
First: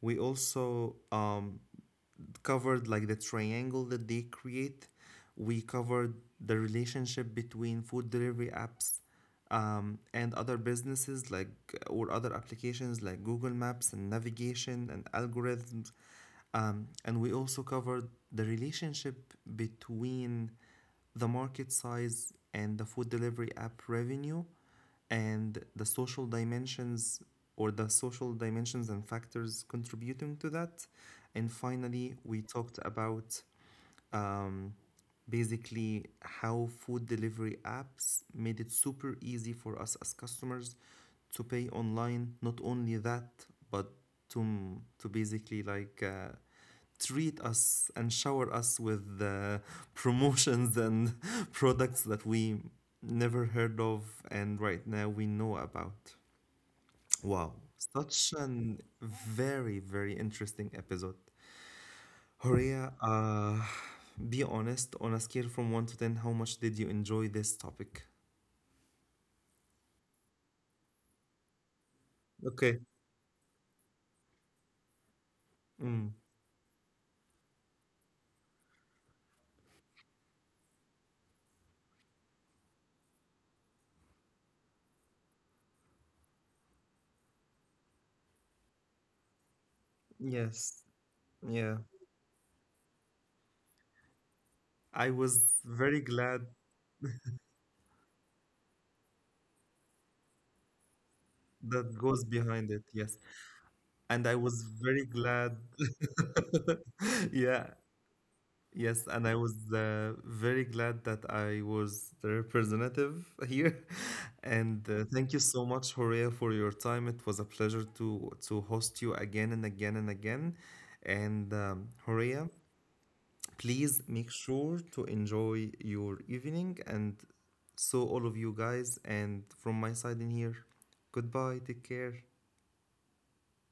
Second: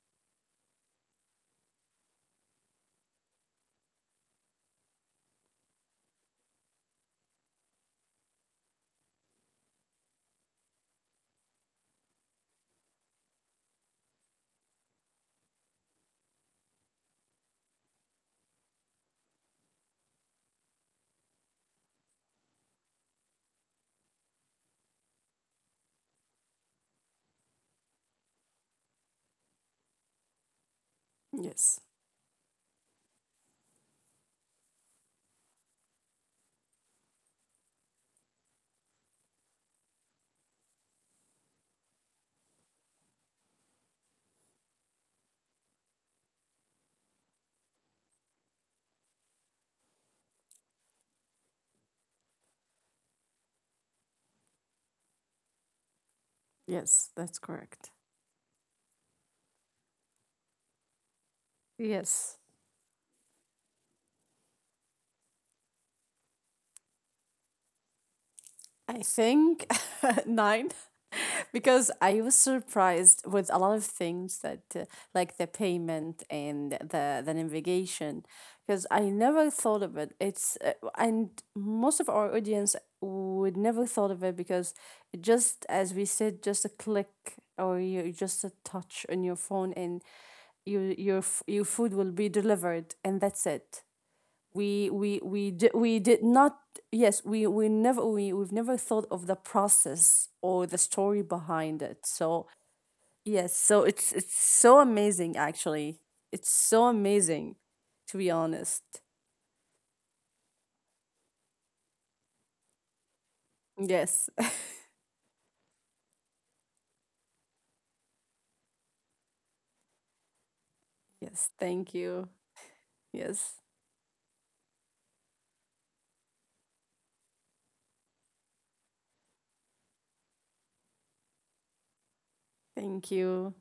Speaker 1: We also covered like the triangle that they create. We covered the relationship between food delivery apps and other businesses like or other applications like Google Maps and navigation and algorithms, and we also covered the relationship between the market size and the food delivery app revenue and the social dimensions or the social dimensions and factors contributing to that. And
Speaker 2: Yes.
Speaker 1: finally, we talked about um, basically how food delivery apps made it super easy for us as customers to pay online. Not only that, but to basically treat us and shower us with promotions and products that we never heard of and right now we know about.
Speaker 2: Yes, that's
Speaker 1: Wow,
Speaker 2: correct.
Speaker 1: such an very interesting episode.
Speaker 2: Yes.
Speaker 1: Horia, be honest, on a scale from 1 to 10, how much did you enjoy this topic?
Speaker 2: I think nine, because I was
Speaker 1: Okay.
Speaker 2: surprised with a lot of things that, like the payment
Speaker 1: Mm.
Speaker 2: and the navigation, because I never thought of it. It's and most of our audience would never thought of it because just as we said, just a click or you just a touch on your phone and
Speaker 1: Yes.
Speaker 2: your
Speaker 1: Yeah.
Speaker 2: food will be delivered and that's it.
Speaker 1: I was very
Speaker 2: We did
Speaker 1: glad
Speaker 2: not yes we've never thought of the process or the story behind
Speaker 1: that
Speaker 2: it
Speaker 1: goes
Speaker 2: so
Speaker 1: behind it. Yes.
Speaker 2: yes so
Speaker 1: And I
Speaker 2: it's
Speaker 1: was
Speaker 2: so
Speaker 1: very
Speaker 2: amazing
Speaker 1: glad.
Speaker 2: actually. It's so amazing
Speaker 1: Yeah,
Speaker 2: to be honest.
Speaker 1: yes, and I was very glad that I was the representative here.
Speaker 2: Yes.
Speaker 1: And thank you so much, Horea, for your time. It was a pleasure to host you again and again and again. And
Speaker 2: Yes, thank you.
Speaker 1: Horea,
Speaker 2: Yes,
Speaker 1: please make sure to enjoy your evening, and so all of you guys. And from my side in here, goodbye. Take care.
Speaker 2: thank you.